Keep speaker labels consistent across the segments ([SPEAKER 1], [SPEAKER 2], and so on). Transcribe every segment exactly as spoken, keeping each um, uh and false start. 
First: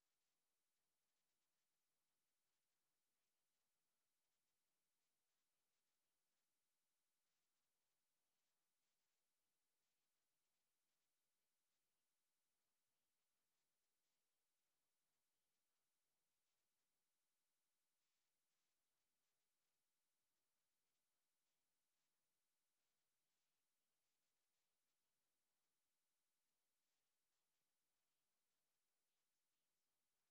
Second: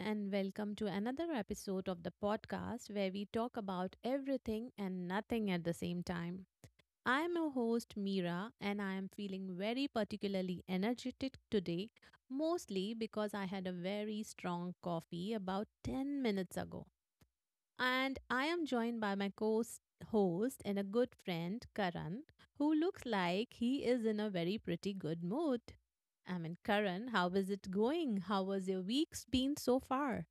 [SPEAKER 1] and welcome to another episode of the podcast where we talk about everything and nothing at the same time. I'm your host, Mira, and I am feeling very particularly energetic today, mostly because I had a very strong coffee about ten minutes ago. And I am joined by my co host and a good friend, Karan, who looks like he is in a very pretty good mood. I mean, Karan, how is it going? How was your week's been so far?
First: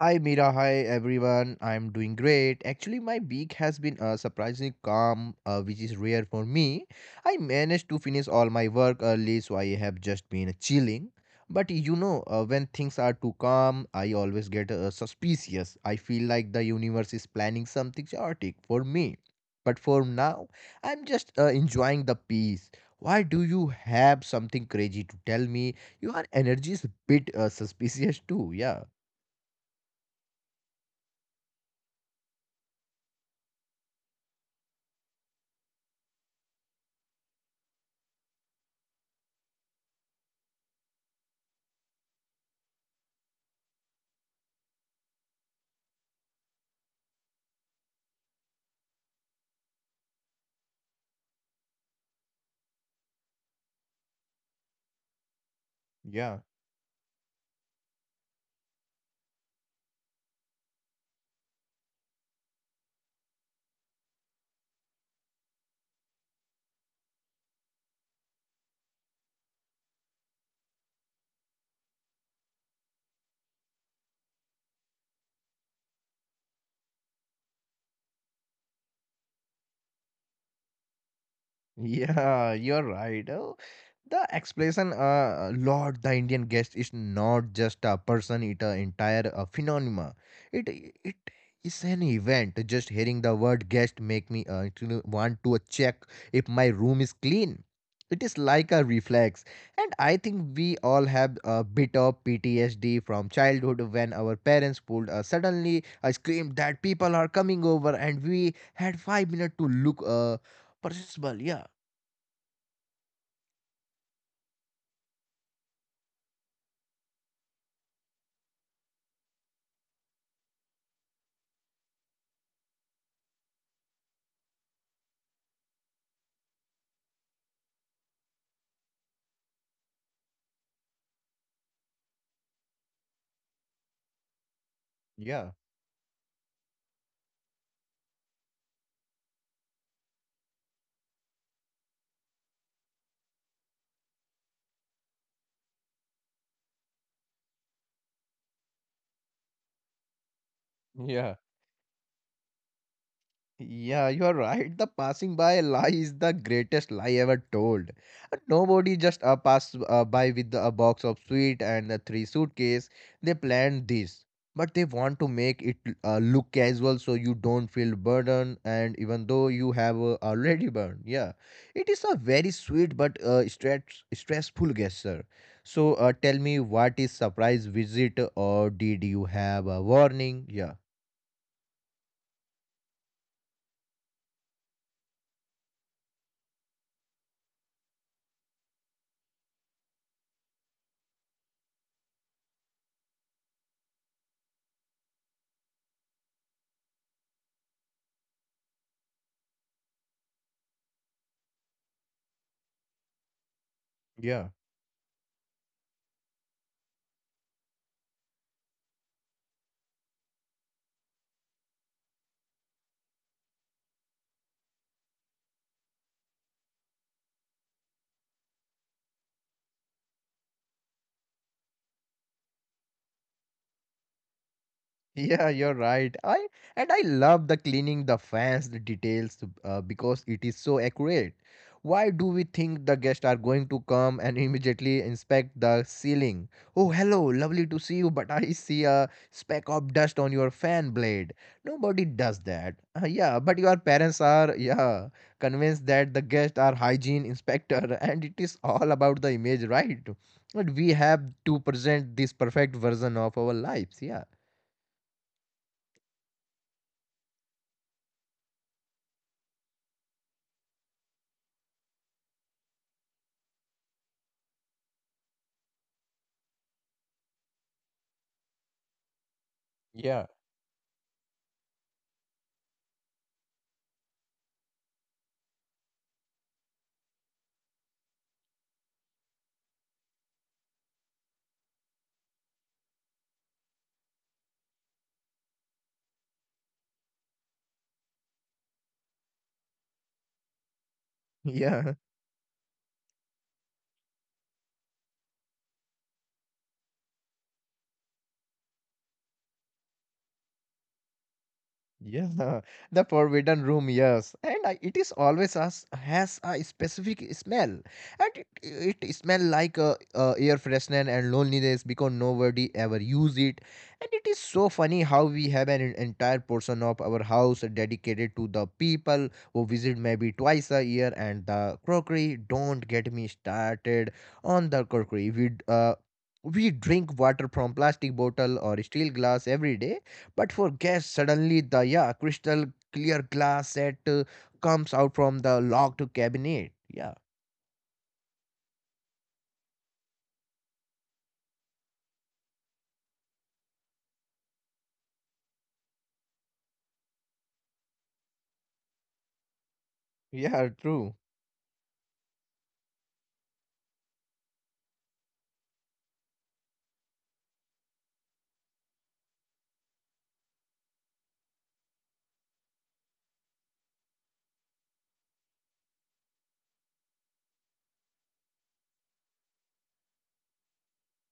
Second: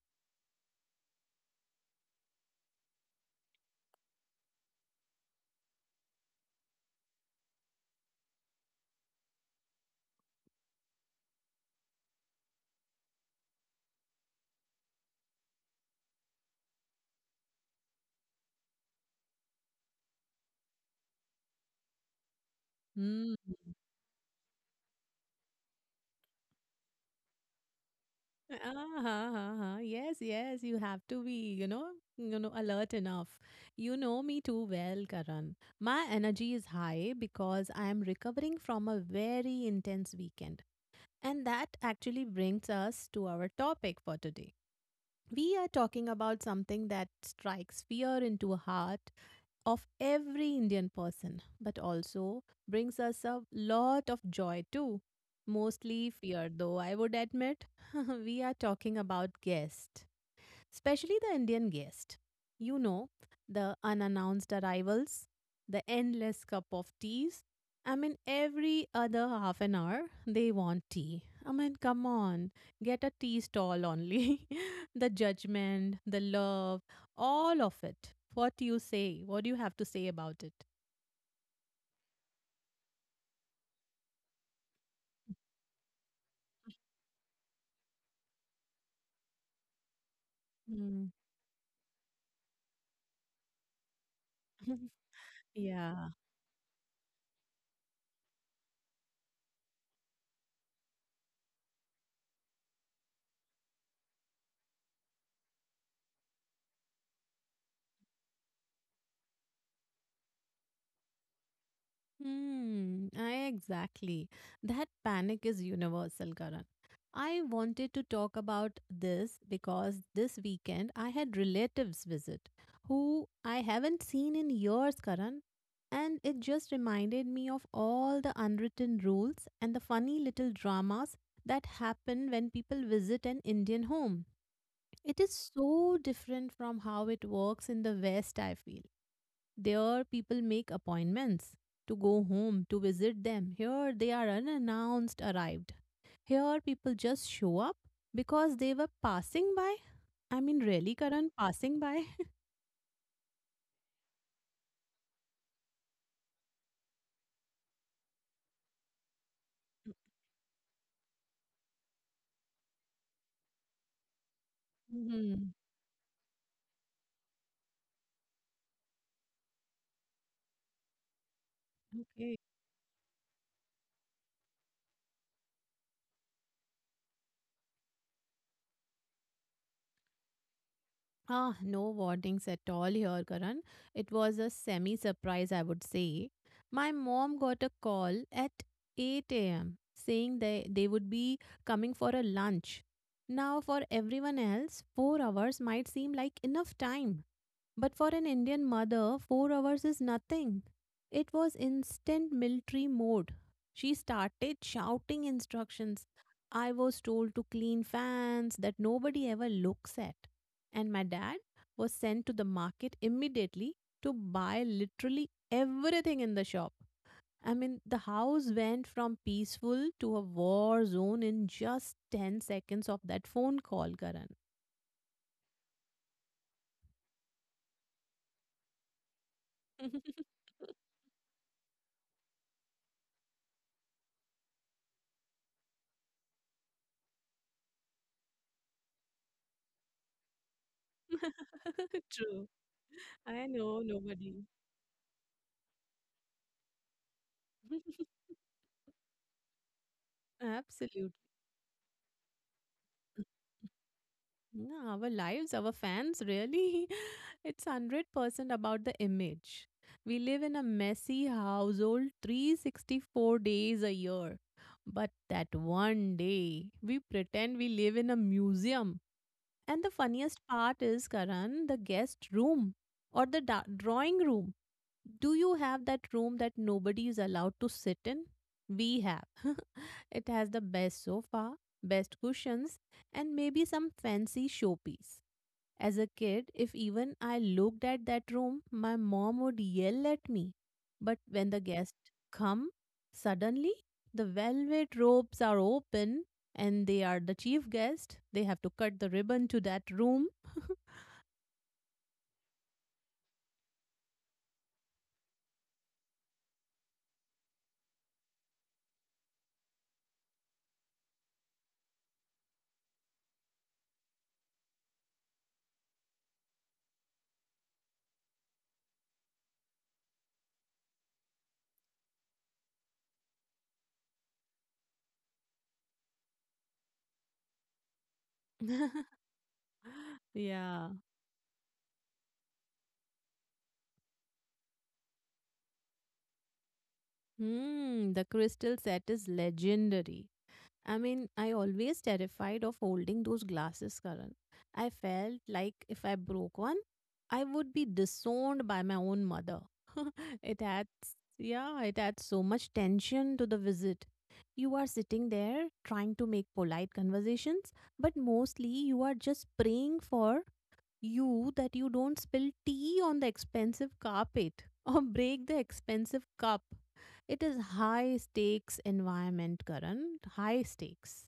[SPEAKER 2] Hi Mira, hi everyone. I'm doing great. Actually, my week has been uh, surprisingly calm, uh, which is rare for me. I managed to finish all my work early, so I have just been chilling. But you know, uh, when things are too calm, I always get uh, suspicious. I feel like the universe is planning something chaotic for me. But for now, I'm just uh, enjoying the peace. Why
[SPEAKER 1] Hmm.
[SPEAKER 2] do you have something crazy to tell me? Your energy is a bit uh, suspicious too.
[SPEAKER 1] Ah,
[SPEAKER 2] Yeah,
[SPEAKER 1] ha, ha, ha. Yes, yes, you have to be, you know, you know, alert enough. You know me too well, Karan. My energy is high because I am recovering from a very intense weekend. And that actually brings us to our topic for today. We are talking about something that strikes fear into a heart of every Indian person, but also brings us a lot of joy too. Mostly
[SPEAKER 2] yeah.
[SPEAKER 1] fear, though, I would admit. We are talking about guests, especially the Indian guest. You know, the unannounced arrivals, the endless cup of teas. I mean, every other half an hour, they want tea. I mean, come on, get a tea stall only. The judgment, the love, all of it. What do you say? What do you have to say about it?
[SPEAKER 2] Yeah, you're right. Oh, the explanation, uh, Lord, the Indian guest is not just a person; it an entire uh, phenomena. It
[SPEAKER 1] Mm.
[SPEAKER 2] it is an event. Just hearing the word guest make me uh, you know, want to check
[SPEAKER 1] Yeah.
[SPEAKER 2] if my room is clean. It is like a reflex, and I think we all have a bit of P T S D from childhood when our parents pulled us suddenly. I screamed that people are coming over, and we had five minutes to look. Uh, perceptible yeah.
[SPEAKER 1] Hmm, I exactly. That panic is universal, Karan. I wanted to talk about this because this weekend I had relatives visit who I haven't seen in years, Karan. And it just reminded me of all the unwritten rules and the funny little dramas that happen when people visit an Indian home. It is
[SPEAKER 2] Yeah.
[SPEAKER 1] so different from how it works in the West, I feel. There, people make appointments to go home to visit them. Here, they are unannounced arrived. Here, people just show up because they were passing by. I mean, really, Karan,
[SPEAKER 2] Yeah.
[SPEAKER 1] passing by?
[SPEAKER 2] Yeah, you are right. The passing by lie is the greatest lie ever told. Uh, Nobody just uh, passed uh, by with a box of sweet and a three suitcase. They planned this, but they want to
[SPEAKER 1] Mhm.
[SPEAKER 2] make it uh, look casual so you don't feel burdened. And even though you have uh, already burned, yeah, it is a
[SPEAKER 1] Okay.
[SPEAKER 2] very sweet but uh, stress stressful gesture. So uh, tell me, what is surprise visit or did you have a warning? Yeah,
[SPEAKER 1] Ah, no warnings at all here, Karan. It was a semi surprise, I would say. My mom got a call at eight a m saying they, they would be coming for a lunch. Now, for everyone else, four hours might seem like enough time. But for an Indian mother, four hours is nothing. It was instant military mode. She
[SPEAKER 2] yeah.
[SPEAKER 1] started shouting instructions. I was told to clean fans that nobody ever looks at. And my dad was sent to the market immediately to buy literally everything in the shop. I mean, the house went from peaceful to a war zone in just ten seconds of that phone call, Karan.
[SPEAKER 2] Yeah, you're right. I and I love the cleaning the fans the details uh, because it is so accurate. Why do we think the guests are going to come and immediately inspect the ceiling? Oh, hello, lovely to see you, but I see a speck of dust on your fan blade. Nobody does
[SPEAKER 1] True.
[SPEAKER 2] that. Uh, yeah,
[SPEAKER 1] I
[SPEAKER 2] but your
[SPEAKER 1] know
[SPEAKER 2] parents
[SPEAKER 1] nobody.
[SPEAKER 2] are yeah convinced that the guests are hygiene inspector, and it is all about the image, right? But we
[SPEAKER 1] Absolutely.
[SPEAKER 2] have to present this perfect version of our lives.
[SPEAKER 1] No, our lives, our fans, really, it's one hundred percent about the image. We live in a messy household three hundred sixty-four days a year. But that one day, we pretend we live in a museum. And the
[SPEAKER 2] Yeah.
[SPEAKER 1] funniest part is, Karan, the guest room or the da- drawing room. Do you have that room that nobody is allowed to sit in? We have. It has the best sofa, best cushions, and maybe some fancy showpiece. As a kid, if even I looked at that room, my mom would yell at me. But when the
[SPEAKER 2] Yeah,
[SPEAKER 1] guests come, suddenly the velvet ropes are open and they are the chief guest. They have to cut the ribbon to that room.
[SPEAKER 2] yeah, the forbidden room, yes, and I, it is always has, has a specific smell, and it, it smell like uh, uh, air freshener and loneliness because nobody ever use it, and it is so funny how we have an en- entire portion of our house dedicated to the people who visit maybe twice a year, and the crockery. Don't get me started on the crockery. We d- uh, we drink water from plastic bottle or steel glass every day. But for
[SPEAKER 1] Yeah.
[SPEAKER 2] guests, suddenly the yeah crystal clear glass set uh, comes out from the locked cabinet. Yeah,
[SPEAKER 1] Hmm, the crystal set is legendary. I mean, I always terrified of holding those glasses, Karan. I felt like if I broke one, I would be disowned by my own mother. It
[SPEAKER 2] yeah, true.
[SPEAKER 1] adds, yeah, it adds so much tension to the visit. You are sitting there trying to make polite conversations, but mostly you are just praying for you that you don't spill tea on the expensive carpet or break the expensive cup. It is high stakes environment, Karan. High stakes.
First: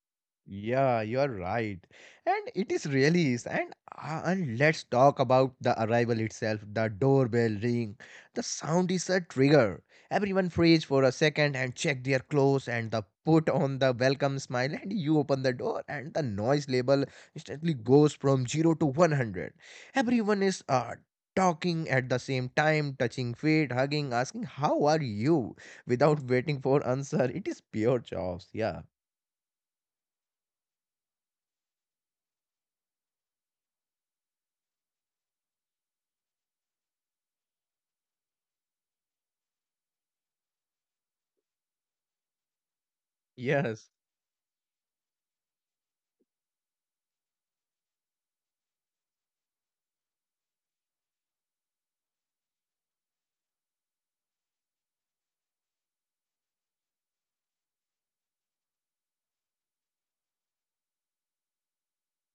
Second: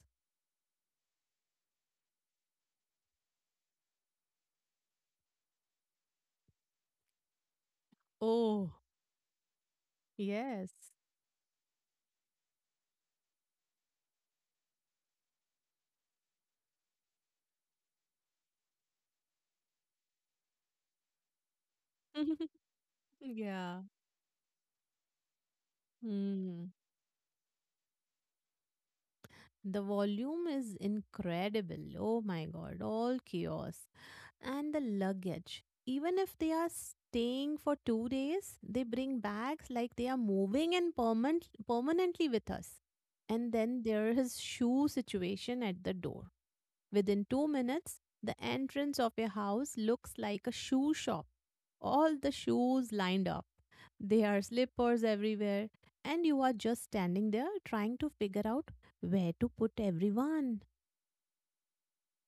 [SPEAKER 2] Yeah, you are right. And it is released. And, uh, and let's talk about the arrival itself. The doorbell ring. The
[SPEAKER 1] Oh,
[SPEAKER 2] sound is a trigger. Everyone
[SPEAKER 1] yes.
[SPEAKER 2] freeze for a second and check their clothes and the put on the welcome smile. And you open the door and the noise level instantly goes from zero to one hundred. Everyone is uh, talking at the same time, touching feet,
[SPEAKER 1] Yeah.
[SPEAKER 2] hugging, asking, "How are you?" without waiting
[SPEAKER 1] Mm.
[SPEAKER 2] for answer. It is pure chaos. Yeah.
[SPEAKER 1] The volume is incredible. Oh my God, all chaos. And the luggage. Even if they are staying for two days, they bring bags like they are moving and permanent permanently with us. And then
[SPEAKER 2] Yes.
[SPEAKER 1] there is shoe situation at the door. Within two minutes, the entrance of your house looks like a shoe shop. All the shoes lined up. There are slippers everywhere, and you are just standing there trying to figure out where to put everyone.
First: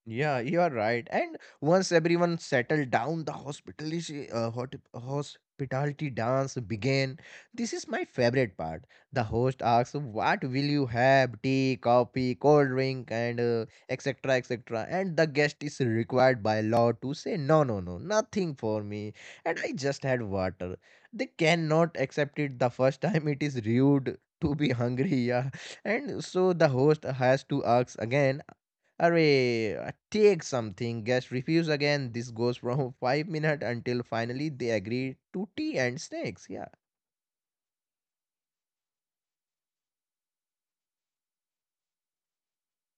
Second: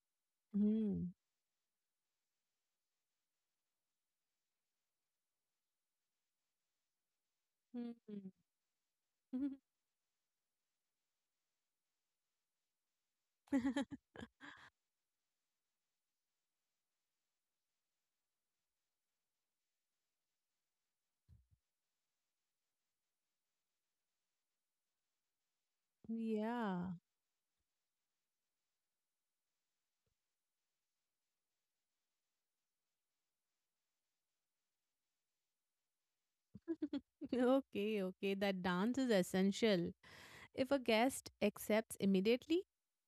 [SPEAKER 2] Yeah, you are right.
[SPEAKER 1] Hmm.
[SPEAKER 2] And once everyone settled down, the hospitality, uh, hot, hospitality dance began. This is my favorite part. The
[SPEAKER 1] Hmm.
[SPEAKER 2] host asks, "What will you have? Tea, coffee, cold drink, and uh, et cetera et cetera" And the guest is required by law to say, "No, no, no, nothing for me. And I just had water." They cannot accept it the first time. It is rude to be hungry. Yeah, and so the
[SPEAKER 1] Yeah.
[SPEAKER 2] host has to ask again. Array, uh, take something. Guest refuse again. This goes from five minutes until finally they agree to tea and snacks. Yeah.
[SPEAKER 1] Okay, okay. That dance is essential. If a guest accepts immediately,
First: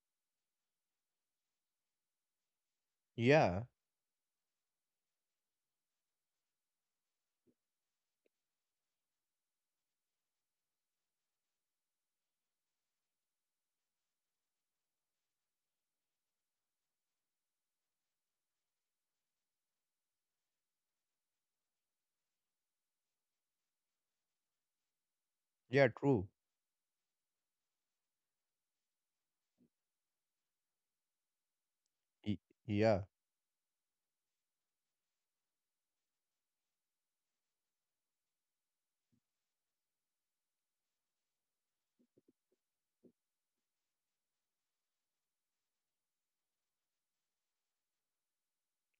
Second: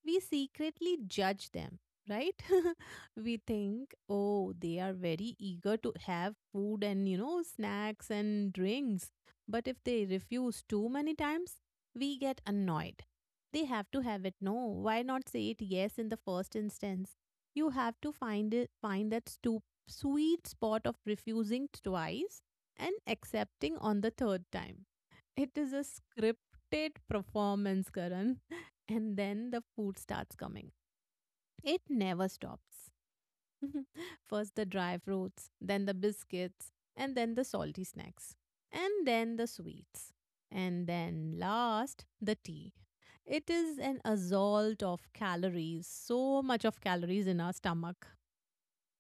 [SPEAKER 1] we secretly judge them, right? We
[SPEAKER 2] Yeah,
[SPEAKER 1] think, oh, they are very eager to have food and, you know, snacks and drinks. But if they refuse too many times, we get annoyed. They have to have it. No, why not say it yes in the first instance? You have to find it, find that stu- sweet spot of refusing twice and accepting on the third time. It is a
[SPEAKER 2] yeah, true.
[SPEAKER 1] scripted performance, Karan. And then the food starts coming. It never
[SPEAKER 2] Y-
[SPEAKER 1] stops.
[SPEAKER 2] Yeah.
[SPEAKER 1] First the dry fruits, then the biscuits, and then the salty snacks, and then the sweets. And then last, the tea. It is an assault of calories, so much of calories in our stomach.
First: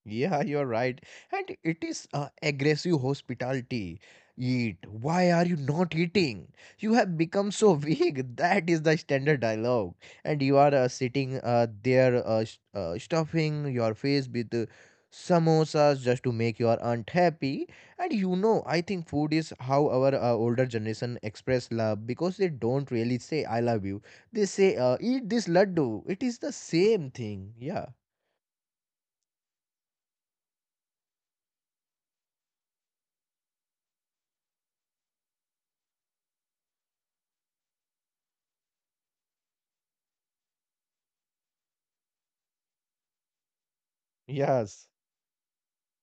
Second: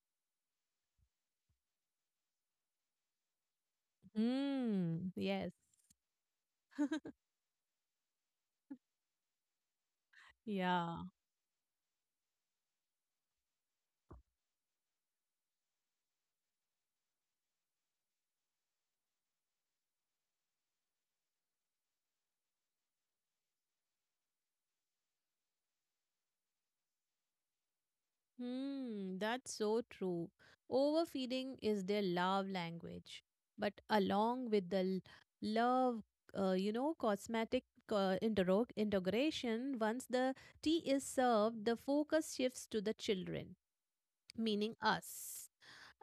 [SPEAKER 2] Yeah, you're right. And it is uh, aggressive hospitality. Eat.
[SPEAKER 1] Mm,
[SPEAKER 2] Why are
[SPEAKER 1] yes.
[SPEAKER 2] you not eating? You have become so weak. That is the standard dialogue. And you are uh,
[SPEAKER 1] Yeah.
[SPEAKER 2] sitting uh, there, uh, s- uh, stuffing your face with uh, samosas just to make your aunt happy. And you know, I think food is how our uh, older generation express love because they don't really say "I love you." They say, uh, "Eat this laddu." It is the same thing. Yeah.
[SPEAKER 1] Hmm, that's so true. Overfeeding is their love language. But along with the l- love, uh, you know, cosmetic uh, intero- integration, once the tea is served, the focus shifts to the children, meaning
[SPEAKER 2] Yes.
[SPEAKER 1] us.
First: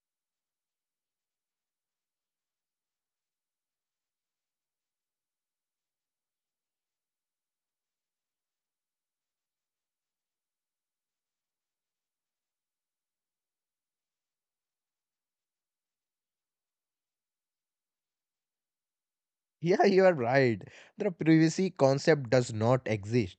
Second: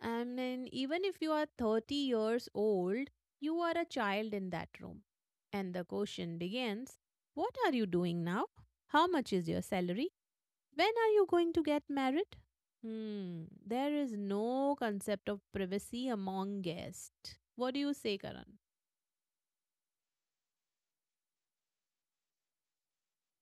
[SPEAKER 1] And then, even if you are thirty years old, you are a child in that room. And the question begins. What are you doing now? How much is your salary? When are you going to get married? Hmm, there is no concept of privacy among guests. What do you say, Karan?
[SPEAKER 2] Yeah, you are right. The privacy concept does not exist.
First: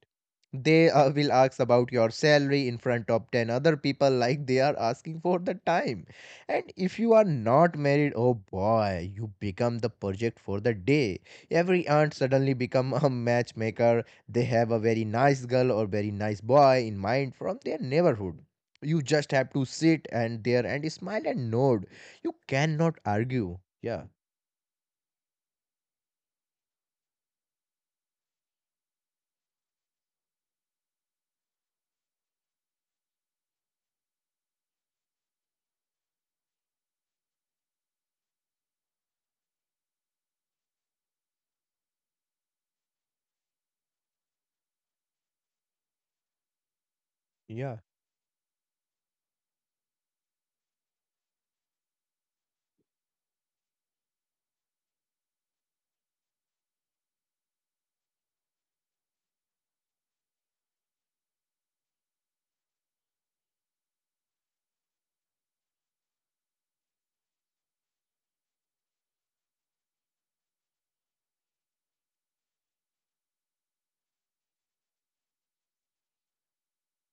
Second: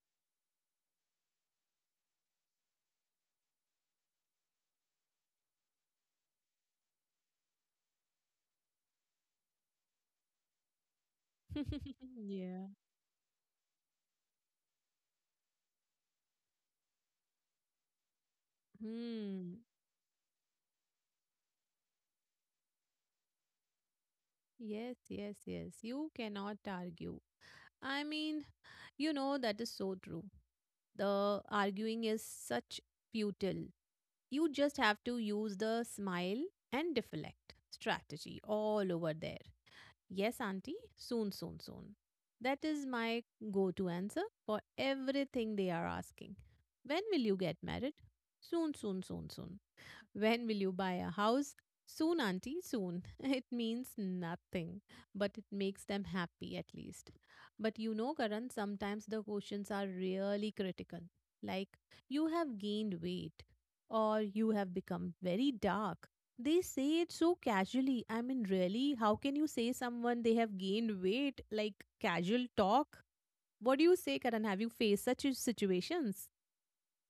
[SPEAKER 2] They uh, will ask about your salary in front of ten other people, like they are asking for the time. And if you are not married, oh boy, you become the project for the day. Every aunt suddenly
[SPEAKER 1] Yeah.
[SPEAKER 2] become a matchmaker. They have a very nice girl or very nice boy in mind from their neighborhood. You just have to
[SPEAKER 1] Hmm.
[SPEAKER 2] sit and there and smile and nod. You cannot argue. Yeah,
[SPEAKER 1] Yes, yes, yes. You cannot argue. I mean, you know, that is so true. The arguing is such futile. You just have to use the smile and deflect strategy all over there. Yes, auntie, soon, soon, soon. That is my go to answer for everything they are asking. When will you get
[SPEAKER 2] yeah.
[SPEAKER 1] married? Soon, soon, soon, soon. When will you buy a house? Soon, auntie, soon. It means nothing, but it makes them happy at least. But you know, Karan, sometimes the questions are really critical. Like, you have gained weight or you have become very dark. They say it so casually. I mean, really, how can you say someone they have gained weight like casual talk? What do you say, Karan? Have you faced such situations?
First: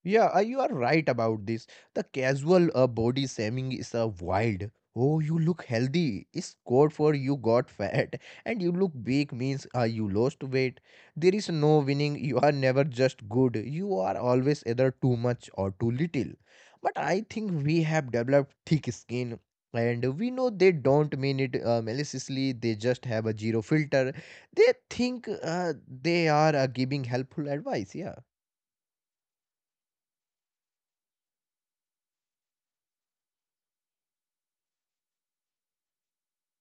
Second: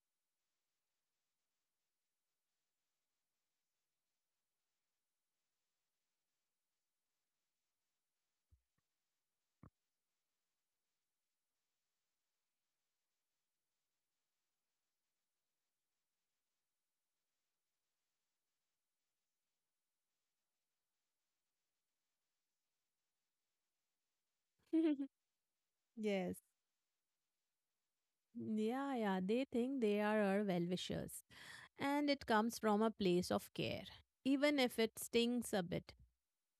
[SPEAKER 2] Yeah, uh, you are right about this. The casual uh, body shaming is a wild. Oh, you look healthy. It's code for you got fat, and you look big means uh, you lost weight. There is no winning. You are never just good. You are always either too much or too little. But I think we have developed thick skin, and we know they don't mean it uh, maliciously. They just have a zero filter. They think uh, they
[SPEAKER 1] Yes.
[SPEAKER 2] are uh, giving helpful advice. Yeah,
[SPEAKER 1] Yeah, yeah, they think they are our well wishers, and it comes from a place of care, even if it stings a bit.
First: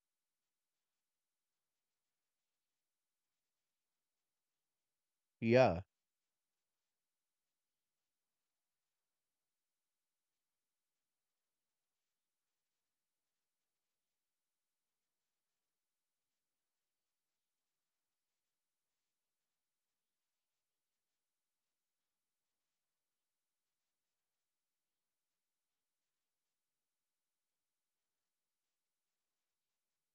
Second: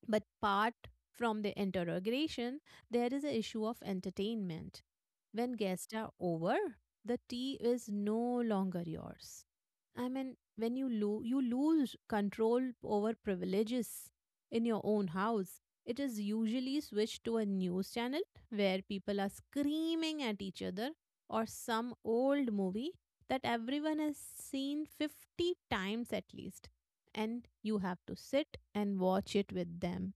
[SPEAKER 1] But apart from the interrogation, there is a issue of entertainment. When
[SPEAKER 2] yeah,
[SPEAKER 1] guests are over, the tea is no longer yours. I mean, when you lo- you lose control over privileges in your own house, it is usually switched to a news channel where people are screaming at each other or some old movie that everyone has seen fifty times at least and you have to sit and watch it with them.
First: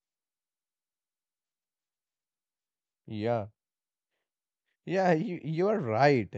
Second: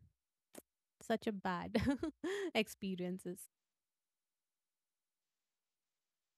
[SPEAKER 1] Such a bad experiences.
[SPEAKER 2] yeah. Yeah, you, you are right.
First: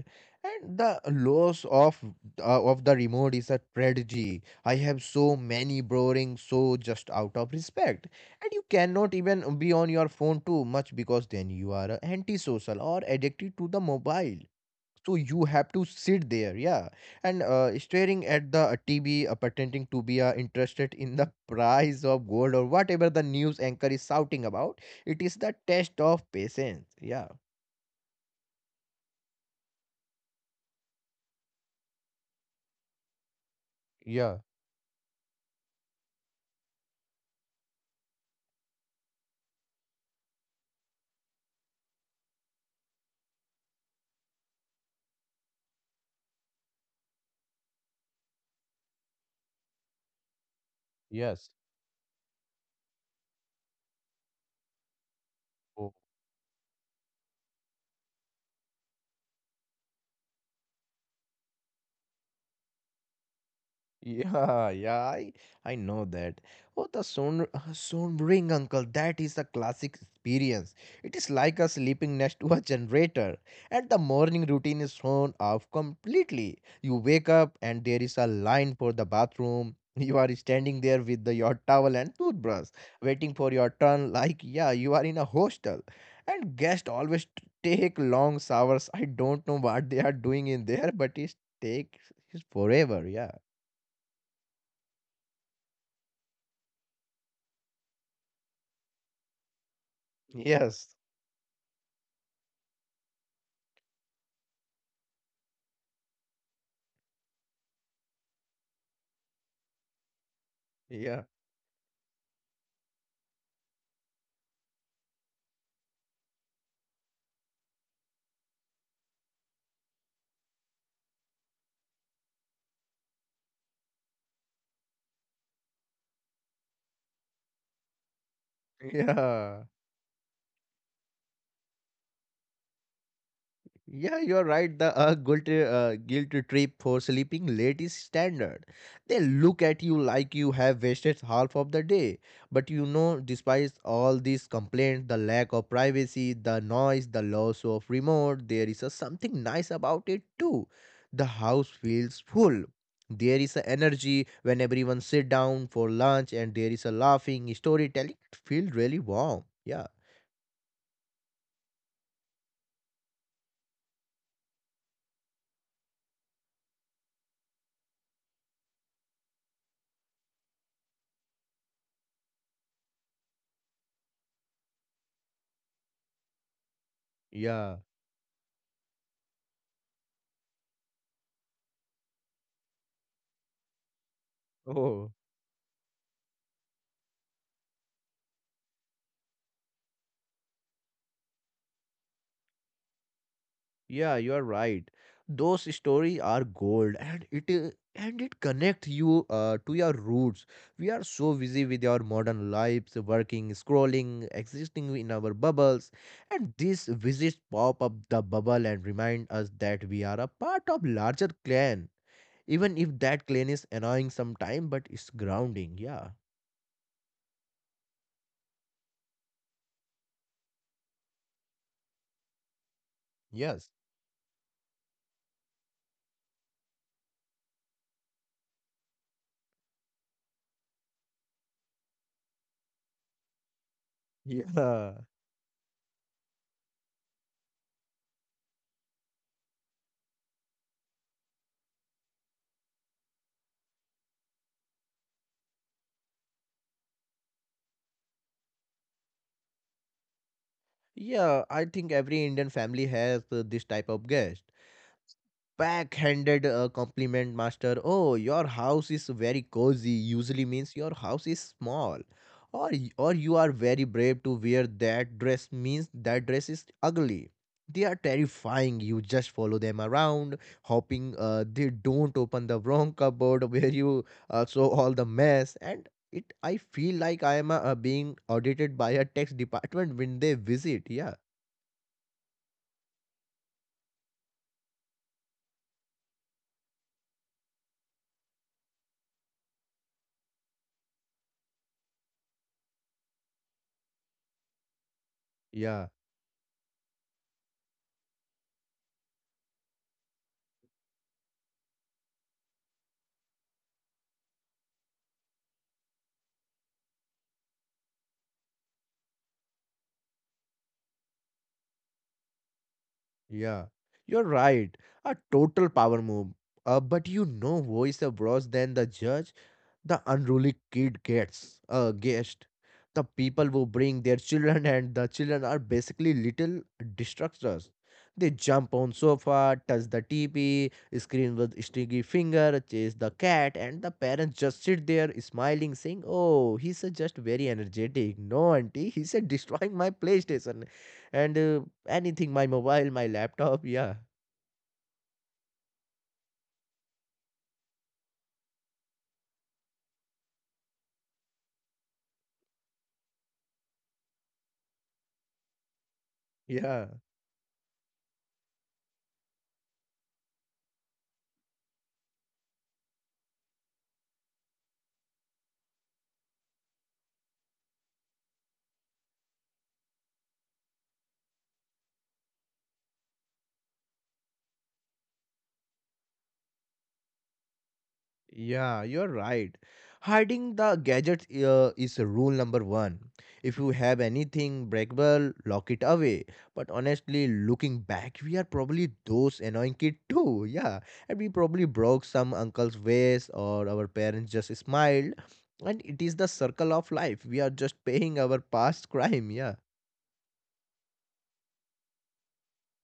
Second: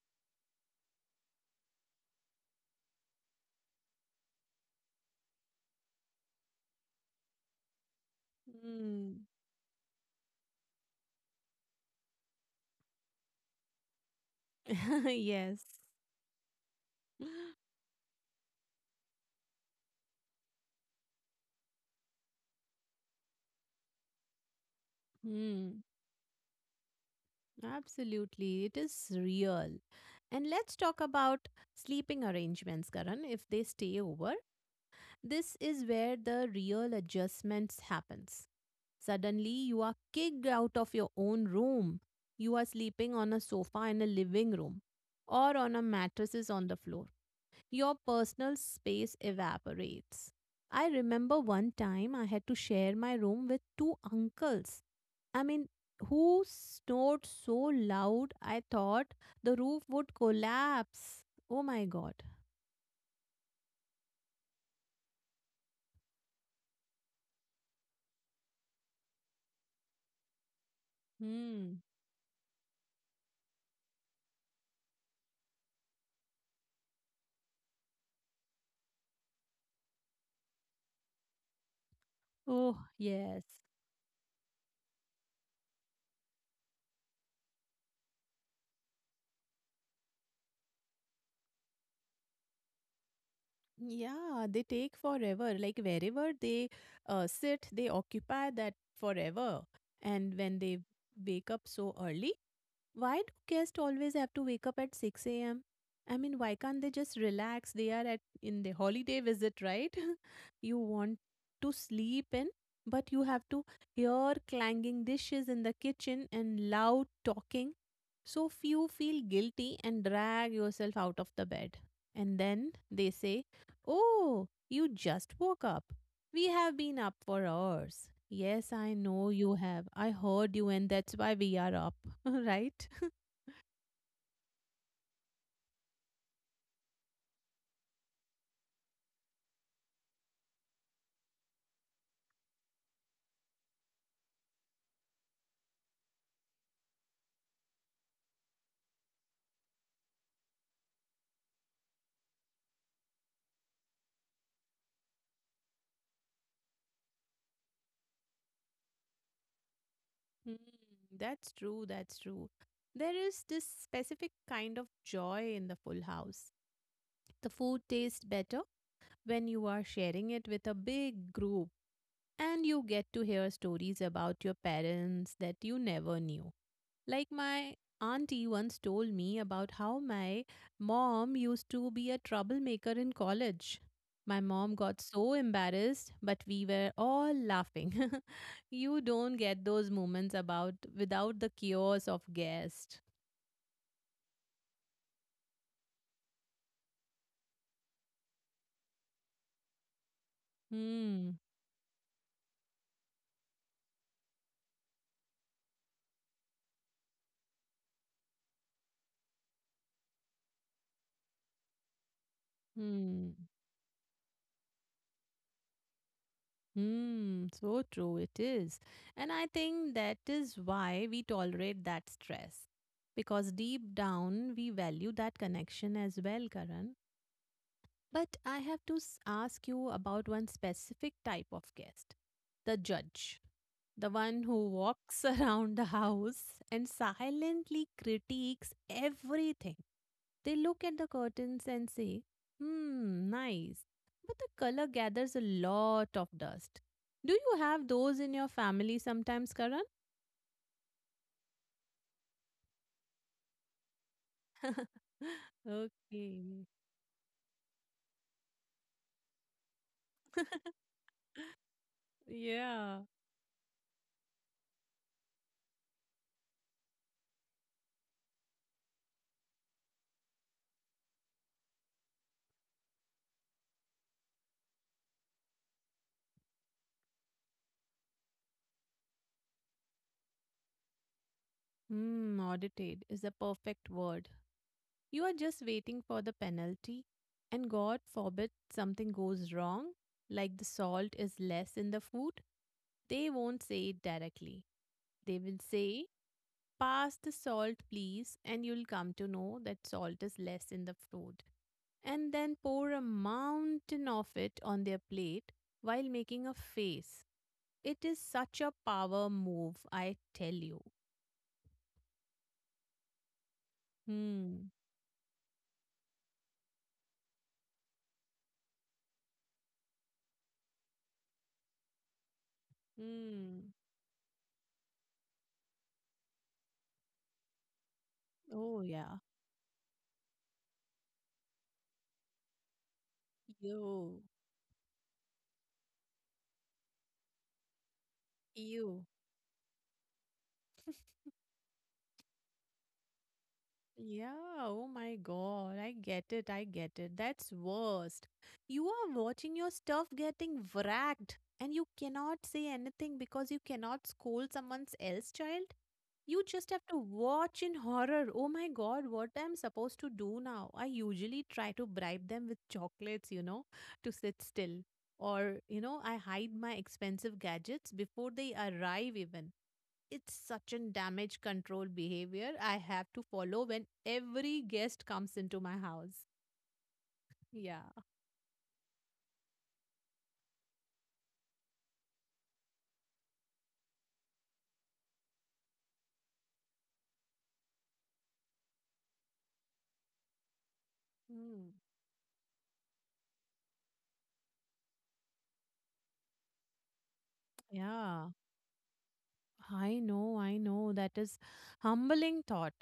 [SPEAKER 2] And the loss of uh, of the remote is a tragedy. I have so many borrowing so just out of respect. And you cannot
[SPEAKER 1] Hmm.
[SPEAKER 2] even be on your phone too much because then you are uh, antisocial or addicted to the mobile. So you
[SPEAKER 1] Yes.
[SPEAKER 2] have to sit there, yeah, and uh, staring at the T V, uh, pretending to be uh, interested in the price of gold or whatever the news anchor is shouting about. It is the
[SPEAKER 1] Hmm.
[SPEAKER 2] test of patience. Yeah.
[SPEAKER 1] Absolutely. It is real. And let's talk about sleeping arrangements, Karan. If they stay over,
[SPEAKER 2] Yeah.
[SPEAKER 1] this is where the real adjustments happens. Suddenly, you are kicked out of your own room. You are sleeping on a sofa in a living room or on a mattresses on the floor. Your personal space evaporates. I remember
[SPEAKER 2] Yes.
[SPEAKER 1] one time I had to share my room with two uncles. I mean,
[SPEAKER 2] Oh,
[SPEAKER 1] who snored so loud I thought the roof would collapse. Oh my god.
[SPEAKER 2] yeah, yeah, I, I know that. Oh, the Son Sonbring uncle, that is a classic experience. It is like a
[SPEAKER 1] Hmm.
[SPEAKER 2] sleeping next to a generator. And the morning routine is thrown off completely. You wake up and there is a line for the bathroom. You are standing there with the, your towel and toothbrush,
[SPEAKER 1] Oh,
[SPEAKER 2] waiting
[SPEAKER 1] yes.
[SPEAKER 2] for your turn. Like, yeah, you are in a hostel. And guests always t- take long showers. I don't know what they are doing in there, but it takes forever. Yeah.
[SPEAKER 1] Yeah, they take forever. Like wherever they uh, sit, they occupy that forever. And when they
[SPEAKER 2] Yes.
[SPEAKER 1] wake up so early, why do guests always have to wake up at six a m? I mean, why can't they just relax? They are at in the holiday visit, right? You want
[SPEAKER 2] Yeah.
[SPEAKER 1] to sleep in, but you have to hear clanging dishes in the kitchen and loud talking. So few feel guilty and drag yourself out of the bed. And then they say, oh, you just woke up. We have been up for hours. Yes, I know you
[SPEAKER 2] Yeah.
[SPEAKER 1] have. I heard you, and that's why we are up, right?
[SPEAKER 2] Yeah, you're right. The uh, guilt, uh, guilt trip for sleeping late is standard. They look at you like you have wasted half of the day. But you know, despite all these complaints, the lack of privacy, the noise, the loss of remote, there is a something nice about it too. The house feels full. There is a energy when everyone sit down for lunch, and there is a laughing, storytelling. It feels really warm. Yeah.
[SPEAKER 1] Mm, that's true, that's true. There is this specific kind of joy in the full house. The food tastes better when you are sharing it with a big group, and you get to hear stories about your parents that you never knew. Like
[SPEAKER 2] Yeah.
[SPEAKER 1] my auntie once told me about how my mom used to be a troublemaker in college. My mom got
[SPEAKER 2] Oh,
[SPEAKER 1] so embarrassed, but we were all laughing. You don't get those moments about without the chaos of guest.
[SPEAKER 2] yeah, you are right. Those stories are gold, and it is, and it connects you uh, to your roots. We are so
[SPEAKER 1] Hmm.
[SPEAKER 2] busy with our modern lives, working, scrolling, existing in our bubbles, and these visits pop up the bubble and remind us that we are a part of larger clan, even if that
[SPEAKER 1] Hmm.
[SPEAKER 2] clan is annoying sometime, but it's grounding. Yeah.
[SPEAKER 1] Hmm. So true it is. And I think that is why we tolerate that stress. Because
[SPEAKER 2] Yes.
[SPEAKER 1] deep down we value that connection as well, Karan. But I have to s- ask you about one specific type of guest, the judge, the one who
[SPEAKER 2] Yeah.
[SPEAKER 1] walks around the house and silently critiques everything. They look at the curtains and say, hmm, nice. But the color gathers a lot of dust. Do you have those in your family sometimes, Karan?
[SPEAKER 2] Yeah, I think every Indian family has uh, this type of guest, backhanded
[SPEAKER 1] Okay.
[SPEAKER 2] uh, compliment master. Oh, your house is very cozy usually means your house is small, or y-
[SPEAKER 1] Yeah.
[SPEAKER 2] or you are very brave to wear that dress means that dress is ugly. They are terrifying. You just follow them around, hoping uh, they don't open the wrong cupboard where you uh, saw all the mess, and it, I feel like I am uh, being audited by a tax department when they visit. Yeah,
[SPEAKER 1] Hmm, audited is a perfect word. You are just waiting for the penalty, and God forbid something goes wrong, like the salt is less in the food. They won't say it directly. They will
[SPEAKER 2] yeah.
[SPEAKER 1] say, pass the salt, please, and you'll come to know that salt is less in the food. And then pour a mountain of it on their plate while making a face. It is such a power move, I tell you.
[SPEAKER 2] Yeah, you're
[SPEAKER 1] Hmm.
[SPEAKER 2] right. A total power move. Uh, but you know who is the worse than the judge? The unruly kid gets uh, guest, the people who
[SPEAKER 1] Hmm.
[SPEAKER 2] bring their children and the children are basically little destructors. They jump
[SPEAKER 1] Oh,
[SPEAKER 2] on
[SPEAKER 1] yeah.
[SPEAKER 2] sofa, touch the TV, scream with sticky finger, chase the cat, and the
[SPEAKER 1] You.
[SPEAKER 2] parents just sit there smiling saying, oh, he's uh, just very energetic. No, auntie,
[SPEAKER 1] You.
[SPEAKER 2] he's uh, destroying my PlayStation, and uh, anything, my mobile, my laptop. Yeah,
[SPEAKER 1] Yeah, oh my God, I get it, I get it. That's worst. You are watching your stuff getting wracked and you cannot say anything because you cannot scold someone's else child. You just
[SPEAKER 2] yeah.
[SPEAKER 1] have to watch in horror. Oh my God, what I'm supposed to do now? I usually try to bribe them with chocolates, you know, to sit still. Or, you know, I hide my expensive gadgets before they arrive even. It's such a damage control behavior I have to follow when every guest comes into my house. Yeah.
[SPEAKER 2] Yeah, you're right. Hiding the gadgets uh, is rule number one. If you have anything breakable, lock it away. But honestly, looking back, we are probably those annoying kid too. Yeah, and we probably
[SPEAKER 1] Hmm.
[SPEAKER 2] broke some uncle's vase or our parents just smiled. And it is the circle of life. We are just paying
[SPEAKER 1] Yeah,
[SPEAKER 2] our past crime. Yeah,
[SPEAKER 1] I know, I know. That is humbling thought.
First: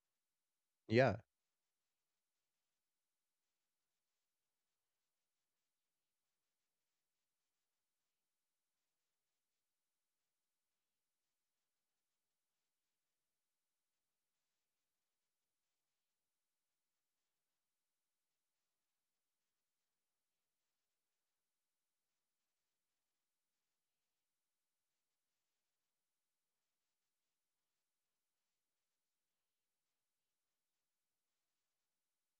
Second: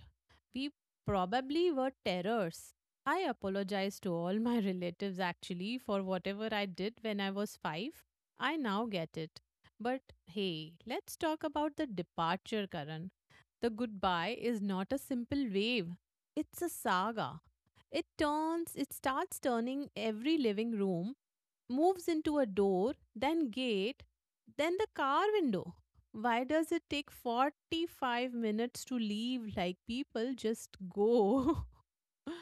[SPEAKER 1] We
[SPEAKER 2] yeah.
[SPEAKER 1] probably were terrors. I apologize to all my relatives actually for whatever I did when I was five. I now get it. But hey, let's talk about the departure, Karan. The goodbye is not a simple wave. It's a saga. It turns, it starts turning every living room, moves into a door, then gate, then the car window. Why does it take forty-five minutes to leave? Like people just go.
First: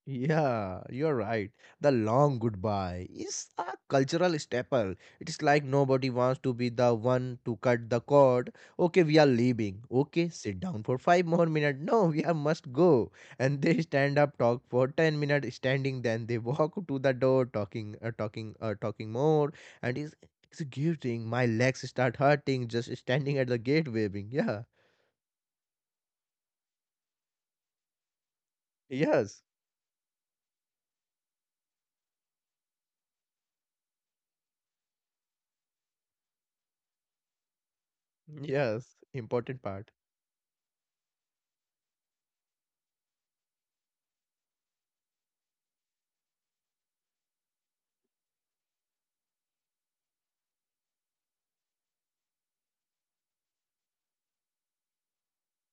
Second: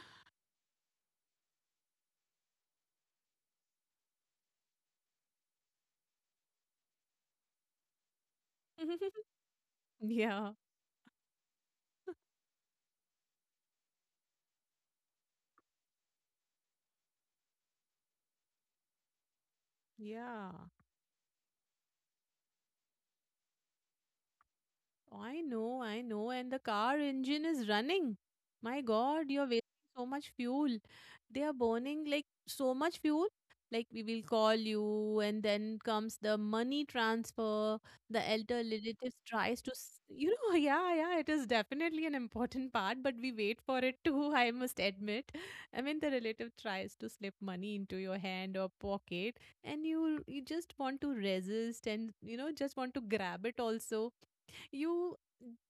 [SPEAKER 2] Yeah, you're right. The long goodbye is a cultural staple. It is like nobody wants to be the one to cut the cord. Okay, we are leaving. Okay,
[SPEAKER 1] Yeah,
[SPEAKER 2] sit down for five more minutes. No, we are must go. And they stand up, talk for ten minutes, standing. Then they walk to the door, talking, uh, talking, uh, talking more, and is
[SPEAKER 1] yeah.
[SPEAKER 2] executing. My legs start hurting just standing at the gate waving. Yeah,
[SPEAKER 1] I know, I know. And the car engine is running. My God,
[SPEAKER 2] yes,
[SPEAKER 1] you're wasting so much fuel. They are burning like so much fuel. Like we will call you, and then comes the money transfer. The elder
[SPEAKER 2] yes.
[SPEAKER 1] relatives
[SPEAKER 2] Important
[SPEAKER 1] tries to,
[SPEAKER 2] part.
[SPEAKER 1] s- you know, yeah, yeah, it is definitely an important part, but we wait for it too, I must admit. I mean, the relative tries to slip money into your hand or pocket, and you you just want to resist and, you know, just want to grab it also. You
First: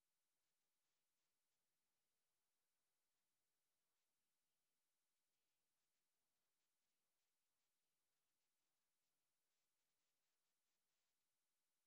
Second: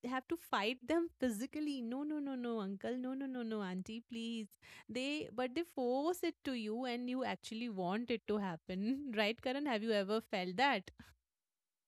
[SPEAKER 1] have to fight them physically. No, no, no, no, uncle, no, no, no, no, auntie, please. They but they force it to you and you actually want it to happen. Right, Karan, have you ever felt that?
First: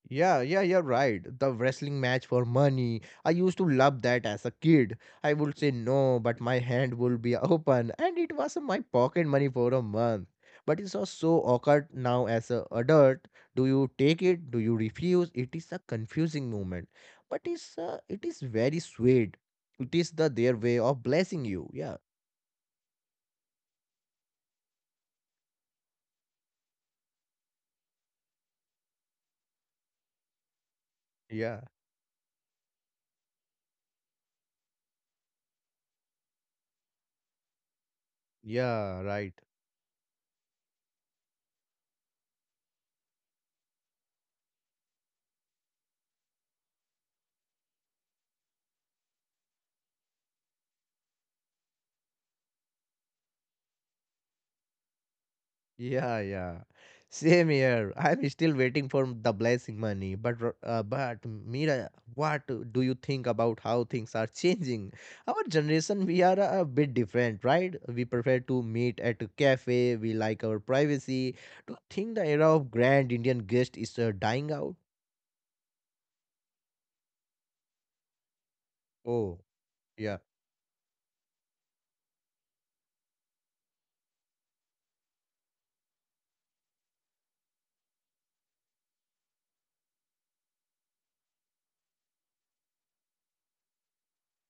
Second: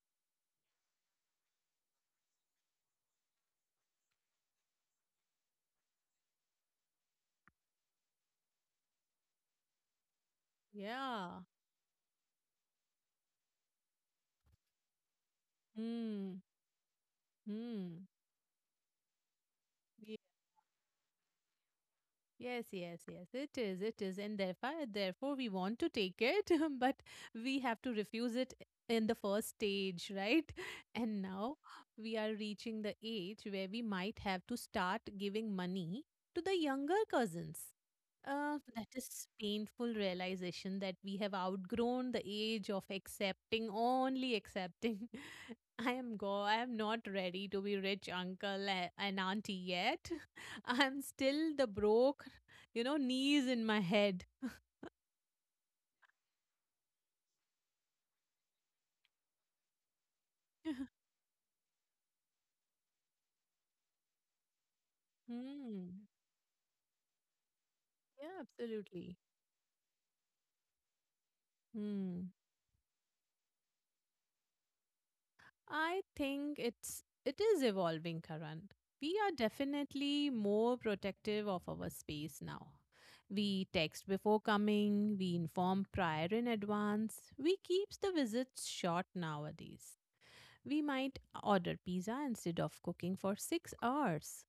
[SPEAKER 2] Yeah, yeah, you're right. The wrestling match for money. I used to love that as a kid. I would say no, but my hand would be open, and it was my pocket money for a month. But it's also
[SPEAKER 1] Yeah.
[SPEAKER 2] awkward now as a adult. Do you take it? Do you refuse? It is a
[SPEAKER 1] Hmm.
[SPEAKER 2] confusing moment, but it's uh,
[SPEAKER 1] Hmm.
[SPEAKER 2] it is very sweet. It is the their way of blessing you. Yeah,
[SPEAKER 1] Yes, yes, yes, it is, it is. And therefore, therefore, we want to take it, but we have to refuse it in the first stage, right? And now
[SPEAKER 2] yeah,
[SPEAKER 1] we are reaching the age where we might have to start giving money to the younger cousins. Uh, that
[SPEAKER 2] yeah.
[SPEAKER 1] is
[SPEAKER 2] Right.
[SPEAKER 1] painful realization that we have outgrown the age of accepting, only accepting. I am go. I am not ready to be rich uncle a- and auntie yet. I am still the broke, you know, knees in my head.
[SPEAKER 2] Yeah, yeah. Same here. I'm still waiting for the blessing money. But r- uh, but Mira, what do you think about how things are changing? Our
[SPEAKER 1] Hmm.
[SPEAKER 2] generation, we are a bit different, right? We prefer
[SPEAKER 1] Yeah,
[SPEAKER 2] to meet
[SPEAKER 1] absolutely.
[SPEAKER 2] at a cafe. We like our privacy. Do you think the
[SPEAKER 1] Hmm.
[SPEAKER 2] era of grand Indian guest is uh, dying out?
[SPEAKER 1] I think it's it is evolving, Karan. We are
[SPEAKER 2] Oh, yeah,
[SPEAKER 1] definitely more protective of our space now. We text before coming, we inform prior in advance, we keeps the visits short nowadays. We might order pizza instead of cooking for six hours.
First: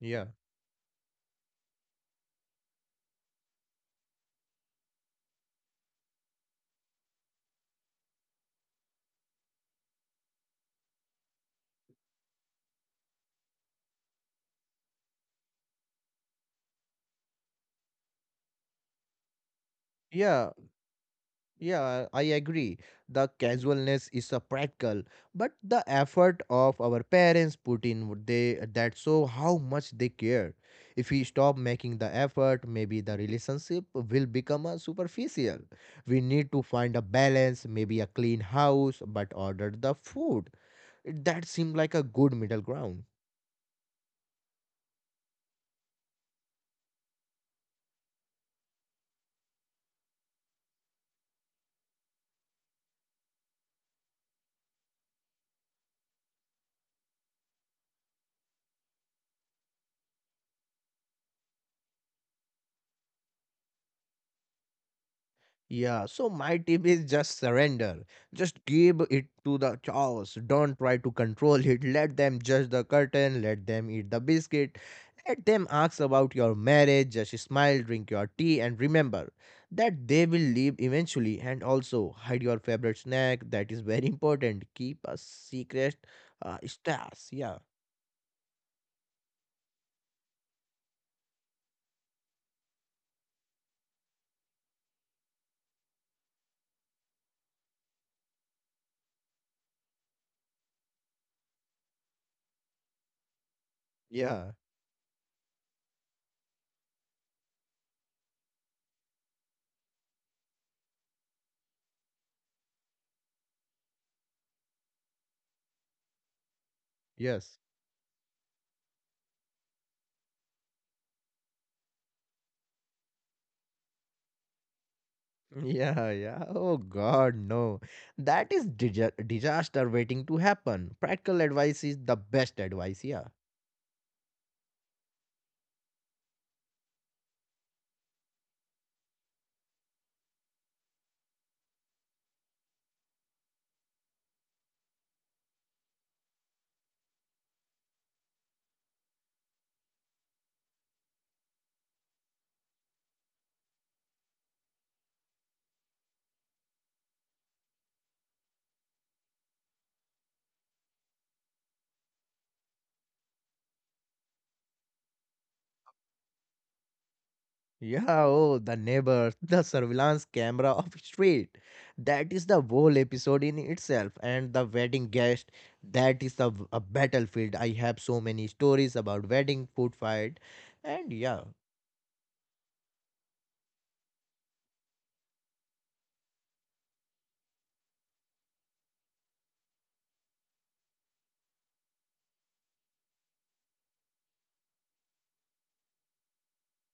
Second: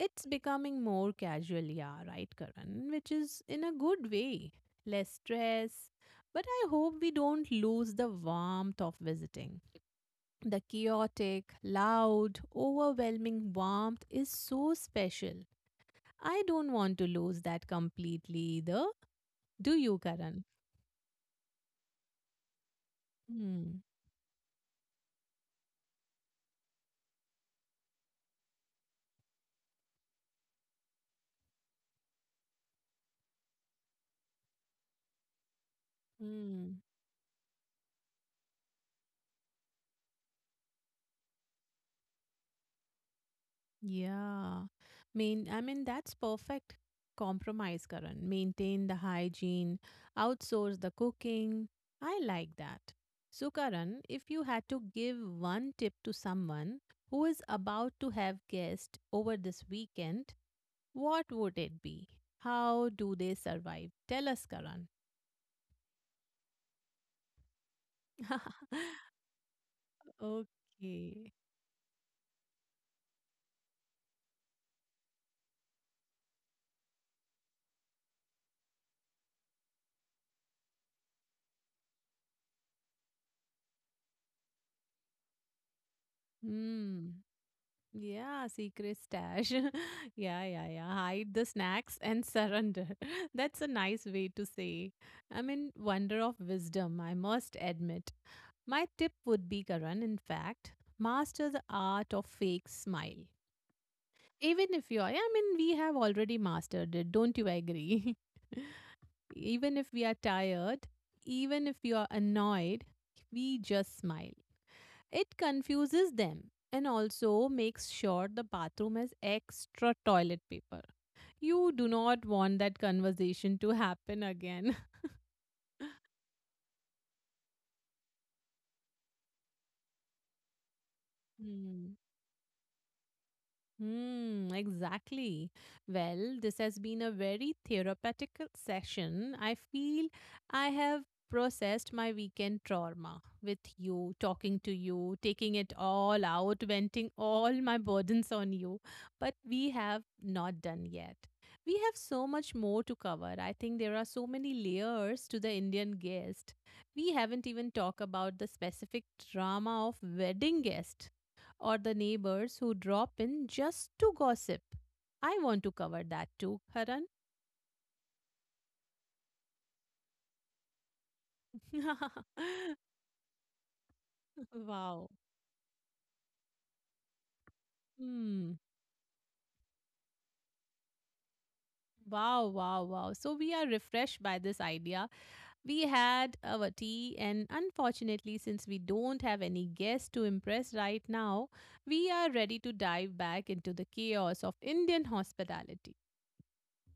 [SPEAKER 2] yeah.
[SPEAKER 1] It's becoming more casual, yeah, right, Karan, which is in a good way. Less stress, but I hope we don't lose the warmth of visiting. The chaotic, loud, overwhelming warmth is so special. I don't want to lose that completely either. Do you, Karan?
[SPEAKER 2] Yeah, yeah, I agree. The
[SPEAKER 1] Hmm.
[SPEAKER 2] casualness is a practical, but the effort of our parents put in would they that show how much they care. If we stop making the effort, maybe the relationship will become a superficial. We need to
[SPEAKER 1] Hmm.
[SPEAKER 2] find a balance, maybe a clean house, but order the food. That seemed like a good middle ground.
[SPEAKER 1] Yeah. Mean, I mean, that's perfect compromise, Karan. Maintain the hygiene, outsource the cooking. I like that. So, Karan, if you had to give one tip to someone who is about to have guests over this weekend, what would it be? How do they survive? Tell us, Karan.
[SPEAKER 2] Yeah, so my tip is just surrender. Just give it to the chaos. Don't try to
[SPEAKER 1] Okay.
[SPEAKER 2] control it. Let them judge the curtain. Let them eat the biscuit. Let them ask about your marriage. Just smile, drink your tea, and remember that they will leave eventually. And also hide your favorite snack. That is very important. Keep a secret uh,
[SPEAKER 1] Hmm.
[SPEAKER 2] stash. Yeah,
[SPEAKER 1] Yeah, secret stash. Yeah, yeah, yeah. Hide the snacks and surrender. That's a nice way to say. I mean, wonder of wisdom, I must admit. My tip would be, Karan, in fact, master the art of fake smile.
[SPEAKER 2] yeah,
[SPEAKER 1] Even if you're, I mean, we have already mastered it. Don't you agree? Even if we are tired, even if we are annoyed, we just smile. It confuses them and also
[SPEAKER 2] yes.
[SPEAKER 1] makes sure the bathroom has extra toilet paper. You do not want that conversation to happen again.
[SPEAKER 2] Yeah, yeah. Oh God, no. That is dija- disaster waiting to happen. Practical advice
[SPEAKER 1] Hmm.
[SPEAKER 2] is the best advice, yeah.
[SPEAKER 1] Hmm, exactly. Well, this has been a very therapeutic session. I feel I have processed my weekend trauma with you, talking to you, taking it all out, venting all my burdens on you. But we have not done yet. We have so much more to cover. I think there are so many layers to the Indian guest. We haven't even talked about the specific drama of wedding guest or the neighbors who drop in just to gossip. I want to cover that too, Karan.
[SPEAKER 2] Yeah, oh, the neighbors, the surveillance camera of street. That is the whole episode in itself. And the
[SPEAKER 1] Wow.
[SPEAKER 2] wedding guest, that is a, a battlefield. I have so many
[SPEAKER 1] Hmm.
[SPEAKER 2] stories about wedding food fight. And yeah,
[SPEAKER 1] Wow, wow, wow. So we are refreshed by this idea. We had our tea, and unfortunately, since we don't have any guests to impress right now, we are ready to dive back into the chaos of Indian hospitality.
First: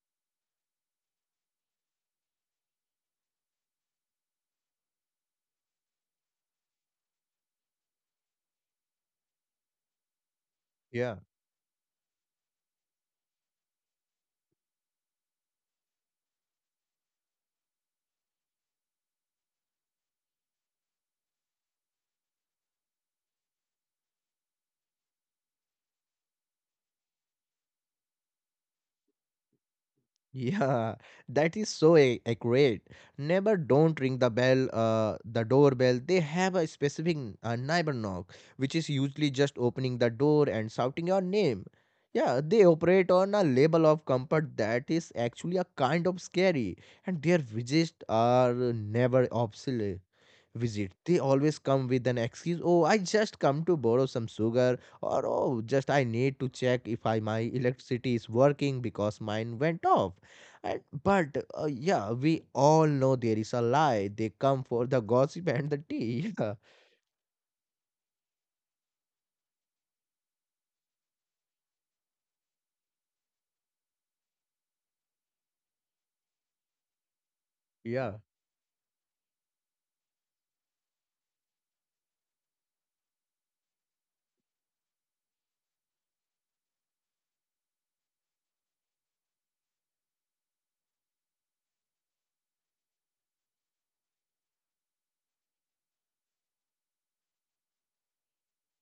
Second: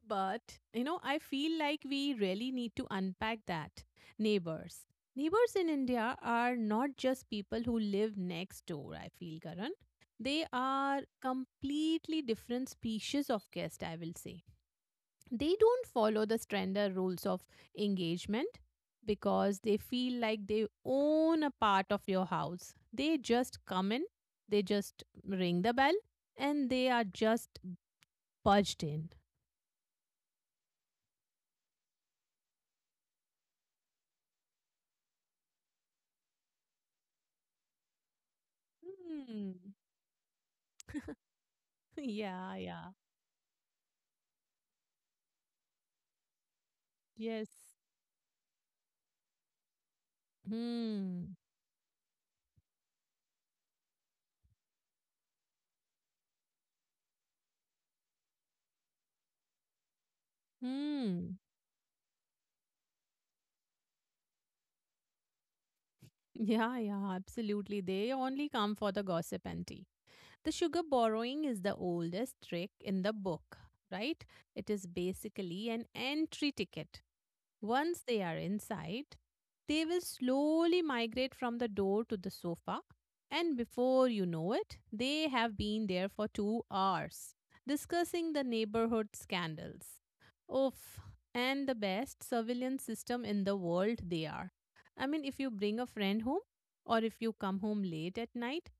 [SPEAKER 1] But, you know, I feel like we really need to unpack that. Neighbors. Neighbors in India are not just people who live next door, I feel, Karan. They are
[SPEAKER 2] yeah.
[SPEAKER 1] completely different species of guest, I will say. They don't follow the standard rules of engagement because they feel like they own a part of your house. They just come in, they just ring the bell, and they are just budged in.
[SPEAKER 2] Yeah, that is so a- accurate. Never don't ring the bell, uh, the doorbell. They have a specific uh, neighbor knock, which is usually just
[SPEAKER 1] Hmm.
[SPEAKER 2] opening the door and shouting your name. Yeah,
[SPEAKER 1] Yeah,
[SPEAKER 2] they
[SPEAKER 1] yeah.
[SPEAKER 2] operate on a level of comfort that is actually a kind of scary, and their
[SPEAKER 1] Yes.
[SPEAKER 2] visits are never obsolete visit. They
[SPEAKER 1] Hmm.
[SPEAKER 2] always come with an excuse. Oh, I just come to borrow some sugar, or oh, just I need to check if I my electricity is working because mine went off. And
[SPEAKER 1] Hmm.
[SPEAKER 2] but uh, yeah, we all know there is a lie. They come for the gossip and the tea.
[SPEAKER 1] Yeah, yeah, absolutely. They only come for the gossip and tea. The sugar borrowing is the oldest trick in the book, right? It is basically an entry ticket. Once
[SPEAKER 2] Yeah,
[SPEAKER 1] they are inside, they will slowly migrate from the door to the sofa, and before you know it, they have been there for two hours discussing the neighborhood scandals. Oof, and the best surveillance system in the world they are. I mean, if you bring a friend home or if you come home late at night,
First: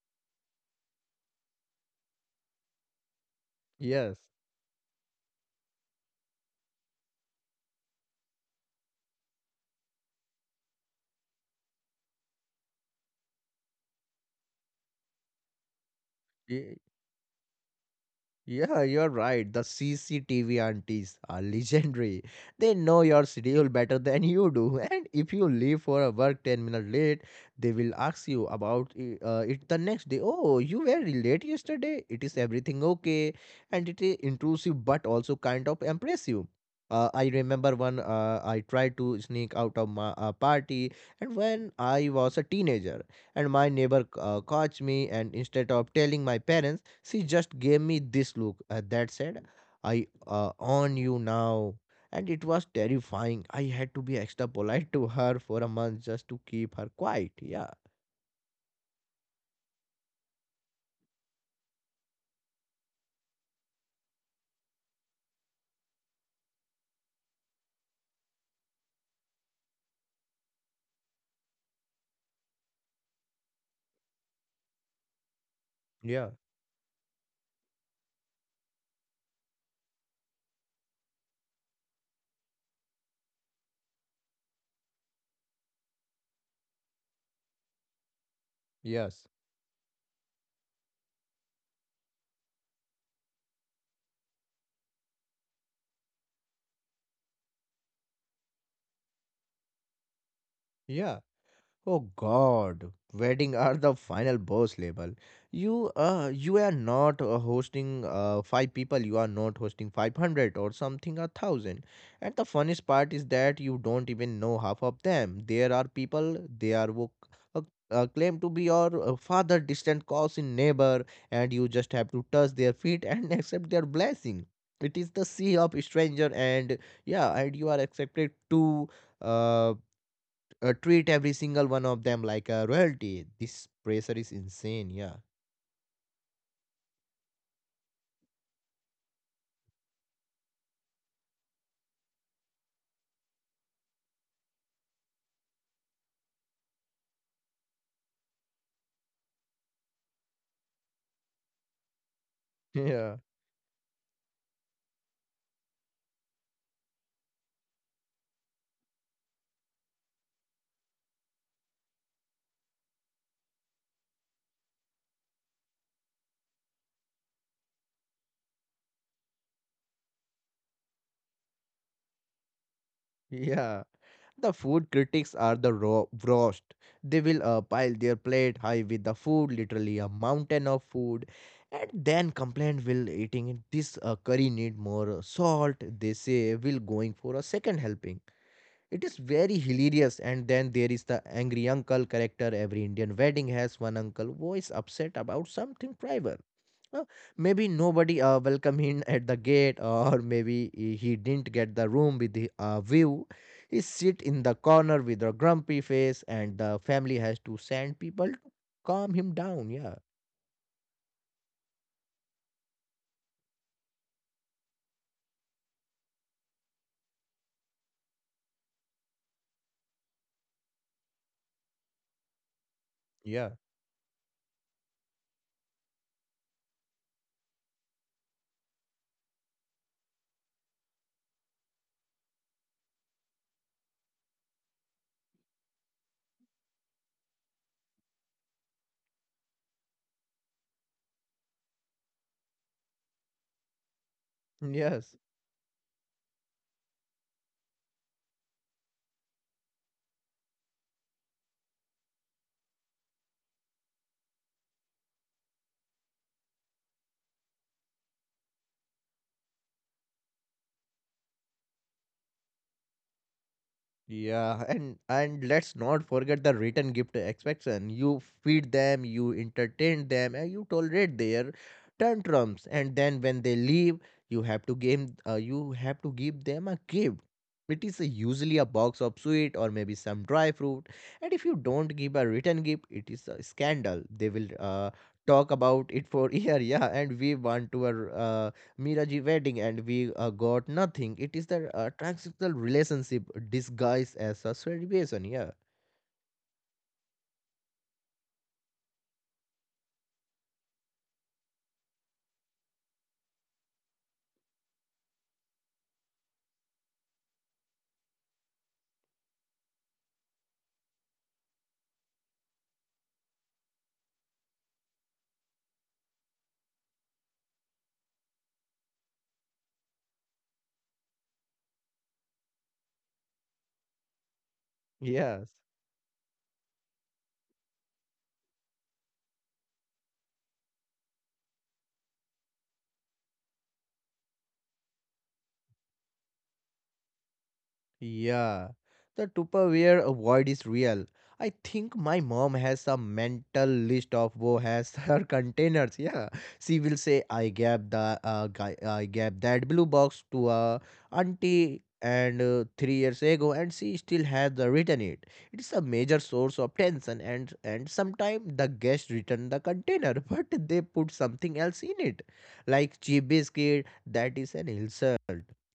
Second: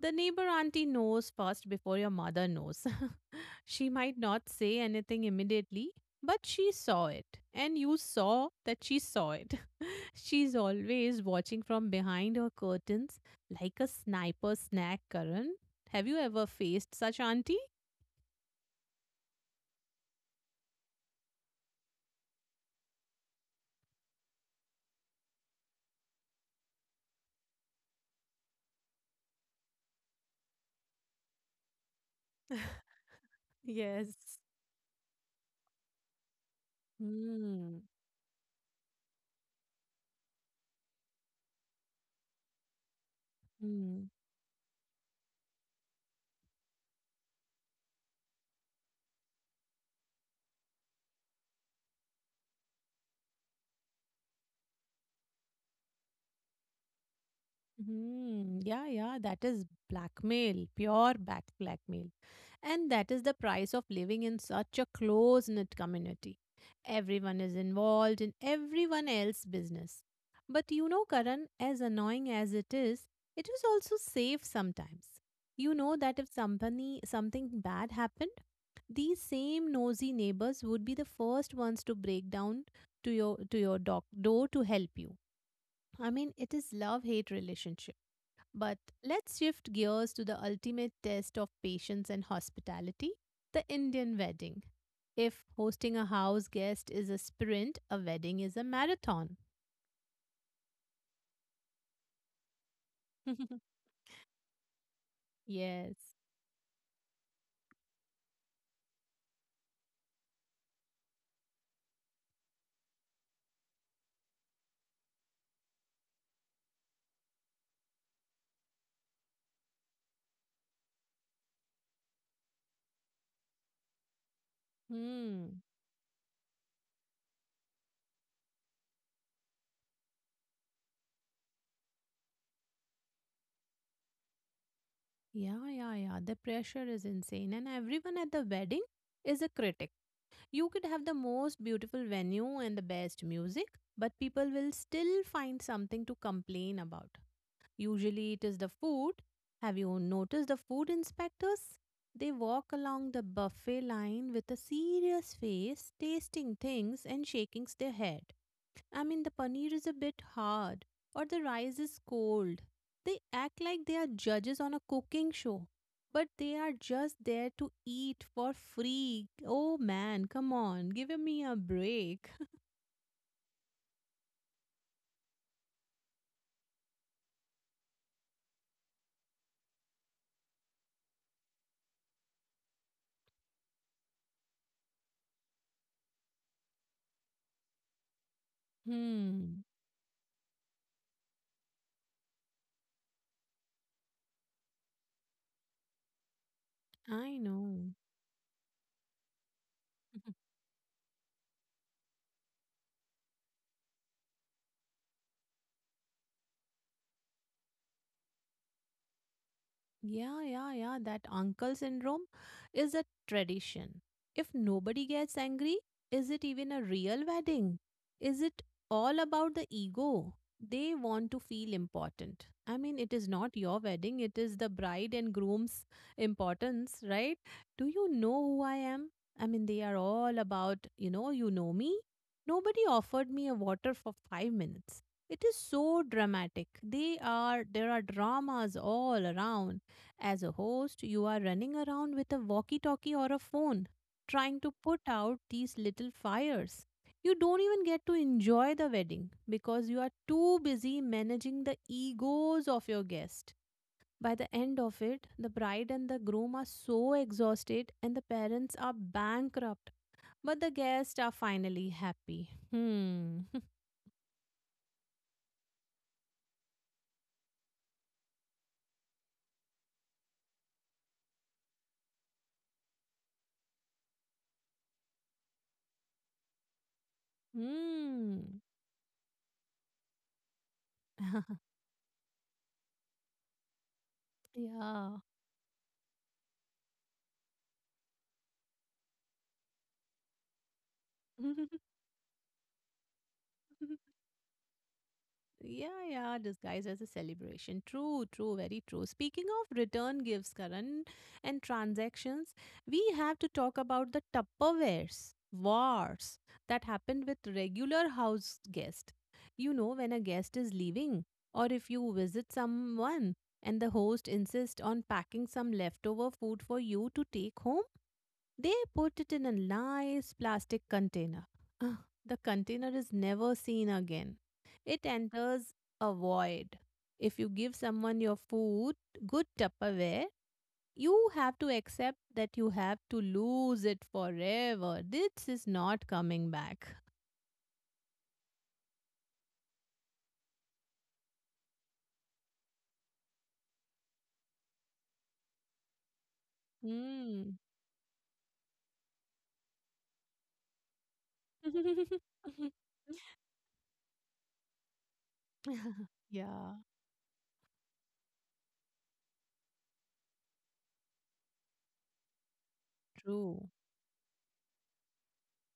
[SPEAKER 1] the neighbor auntie knows first before your mother knows. She
[SPEAKER 2] yeah,
[SPEAKER 1] might not say anything immediately, but she saw it, and you saw that she saw it. She's always watching from behind her curtains like a sniper snack, Karan. Have you ever
[SPEAKER 2] yes,
[SPEAKER 1] faced such auntie?
[SPEAKER 2] yeah, you're right. The C C T V aunties are legendary. They know your schedule better than you do. And if you leave for a work ten minutes late, they will ask you about i- uh, it the next day. Oh, you were late yesterday. It is everything okay? And it is
[SPEAKER 1] Yes.
[SPEAKER 2] intrusive but also kind of impressive. Uh, I remember
[SPEAKER 1] Hmm.
[SPEAKER 2] one uh, I tried to sneak out of my uh, party, and when I was a teenager, and my neighbor
[SPEAKER 1] Hmm.
[SPEAKER 2] uh, caught me, and instead of telling my parents, she just gave me this look uh, that said, I uh, own you now. And it was terrifying. I had to be extra polite to her for a month just to keep her quiet. Yeah.
[SPEAKER 1] Hmm. Yeah, yeah, that is blackmail, pure back blackmail. And that is the price of living in such a close knit community. Everyone is involved in everyone else's business. But you know, Karan, as annoying as it is, it is also safe sometimes. You know that
[SPEAKER 2] Yeah,
[SPEAKER 1] if somebody, something bad happened, these same nosy neighbors would be the first ones to break down to your to your doc, door to help you. I mean, it is love hate relationship but
[SPEAKER 2] yes,
[SPEAKER 1] let's shift gears to the ultimate test of patience and hospitality, the Indian wedding. If hosting a house guest is a sprint, a wedding is a marathon.
[SPEAKER 2] yeah. Oh God, wedding are the final boss level. You
[SPEAKER 1] Yes.
[SPEAKER 2] uh you are not uh, hosting uh five people. You are not hosting five hundred or something a thousand. And the funniest part is that you don't even know half of them. There are people they are wo- uh, uh, claim to be your uh, father, distant cousin, neighbor, and you just have to touch their feet and accept their blessing. It is the sea
[SPEAKER 1] Hmm.
[SPEAKER 2] of stranger, and yeah, and you are accepted to. uh, uh, Treat every single one of them like a royalty. This pressure is insane. Yeah.
[SPEAKER 1] Yeah, yeah, yeah. The pressure is insane, and everyone at the wedding is a critic. You could have the most beautiful venue and the best music, but people will still find something to complain about. Usually it is the food. Have you noticed the food inspectors? They walk along
[SPEAKER 2] Yeah,
[SPEAKER 1] the buffet line with a serious face, tasting things and shaking their head. I mean, the paneer is a bit hard or the rice is cold. They act like they are judges on a cooking show, but they are just there to eat for free. Oh man, come on, give me a break.
[SPEAKER 2] yeah, the food critics are the ro- worst. They will uh, pile their plate high with the food, literally a mountain of food, and then complain will eating it. This uh, curry need more salt. They say will going for a second helping. It is very
[SPEAKER 1] Hmm,
[SPEAKER 2] hilarious. And then there is the angry uncle character. Every Indian wedding has one uncle who is upset about something private. Uh,
[SPEAKER 1] I
[SPEAKER 2] Maybe
[SPEAKER 1] know.
[SPEAKER 2] nobody uh, welcomed him at the gate or maybe he he didn't get the room with the uh, view he sit in the corner with a grumpy face and the family has to send people to calm him down. Yeah,
[SPEAKER 1] Yeah, yeah, yeah. That uncle syndrome is a tradition. If nobody gets angry, is it even a real wedding? Is it all about the ego? They want to feel important. I mean, it is
[SPEAKER 2] yeah,
[SPEAKER 1] not your wedding, it is the bride and groom's importance, right? Do you know who I am? I mean, they are all about, you know, you know me. Nobody offered me a water for five minutes. It is so dramatic. They are, there are dramas all around as a host, you are running around with a walkie talkie or a phone, trying to put
[SPEAKER 2] yes.
[SPEAKER 1] out these little fires. You don't even get to enjoy the wedding because you are too busy managing the egos of your guests. By the end of it, the bride and the groom are so exhausted and the parents are bankrupt, but the guests are finally happy. Hmm.
[SPEAKER 2] Yeah, and and let's not forget the written gift expectation. You feed them, you entertain them, and you tolerate their tantrums. And then when they leave, you have to give uh, you have to give them a gift. It is usually a
[SPEAKER 1] Hmm.
[SPEAKER 2] box of sweet or maybe some dry fruit. And if you don't give a written gift, it is a scandal. They will uh,
[SPEAKER 1] Yeah.
[SPEAKER 2] talk about it for year. Yeah, and we want to uh, Miraji wedding and we uh, got nothing. It is the uh, transactional relationship disguised as a celebration. Yeah.
[SPEAKER 1] Yeah, yeah, disguised as a celebration. True, true, very true. Speaking of return gifts, Karan, and transactions, we have to talk about the Tupperwares wars that happened with regular house guests. You know, when a guest is leaving, or if you visit someone and the host insists on packing some leftover food for you to take home, they put it in a nice plastic container. Ugh, the container is never seen again. It
[SPEAKER 2] Yeah.
[SPEAKER 1] enters a void. If you give someone your food, good Tupperware, you have to accept that you have to lose it forever. This is not coming back.
[SPEAKER 2] Yeah, the Tupperware avoid is real. I think my mom has a mental list of who has her containers. Yeah, she will say, "I
[SPEAKER 1] Hmm.
[SPEAKER 2] gave the uh, guy, I gave that blue box to a auntie and uh, three years ago, and she still has the written it. It is a major source of
[SPEAKER 1] Yeah,
[SPEAKER 2] tension, and and sometimes the guest return the container, but they put something else in it, like cheap
[SPEAKER 1] true.
[SPEAKER 2] biscuit. That is an insult.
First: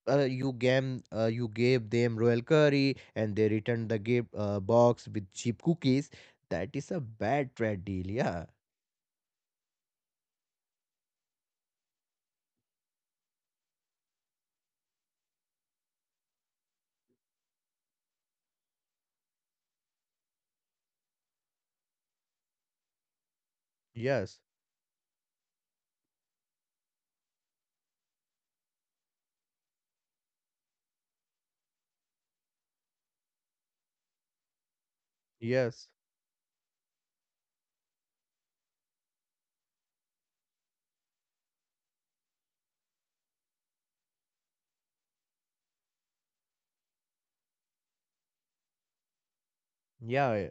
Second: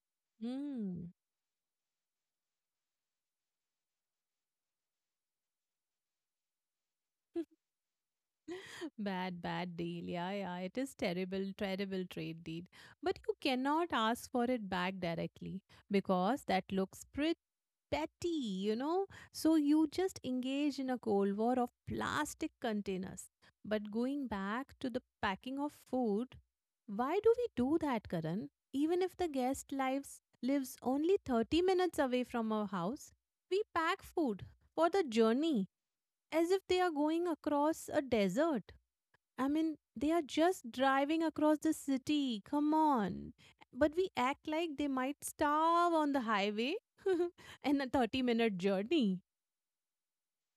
[SPEAKER 2] uh, you gave
[SPEAKER 1] Hmm.
[SPEAKER 2] uh, you gave them royal curry and they returned the gift uh, box with cheap cookies. That is a bad trade deal. Yeah,
[SPEAKER 1] Bad, bad deal. Yeah, yeah. It is terrible, terrible trade deed. But you cannot ask for it back directly because that looks pretty petty, you know? So you just engage in a cold war of plastic containers. But going
[SPEAKER 2] yes,
[SPEAKER 1] back to the packing of food, why do we do that, Karan? Even if the guest lives lives only thirty minutes away from our house, we pack food for the journey
[SPEAKER 2] yes,
[SPEAKER 1] as if they are going across a desert. I mean, they are just driving across the city. Come on. But we act like they might starve on the highway in a thirty minute journey.
[SPEAKER 2] yeah,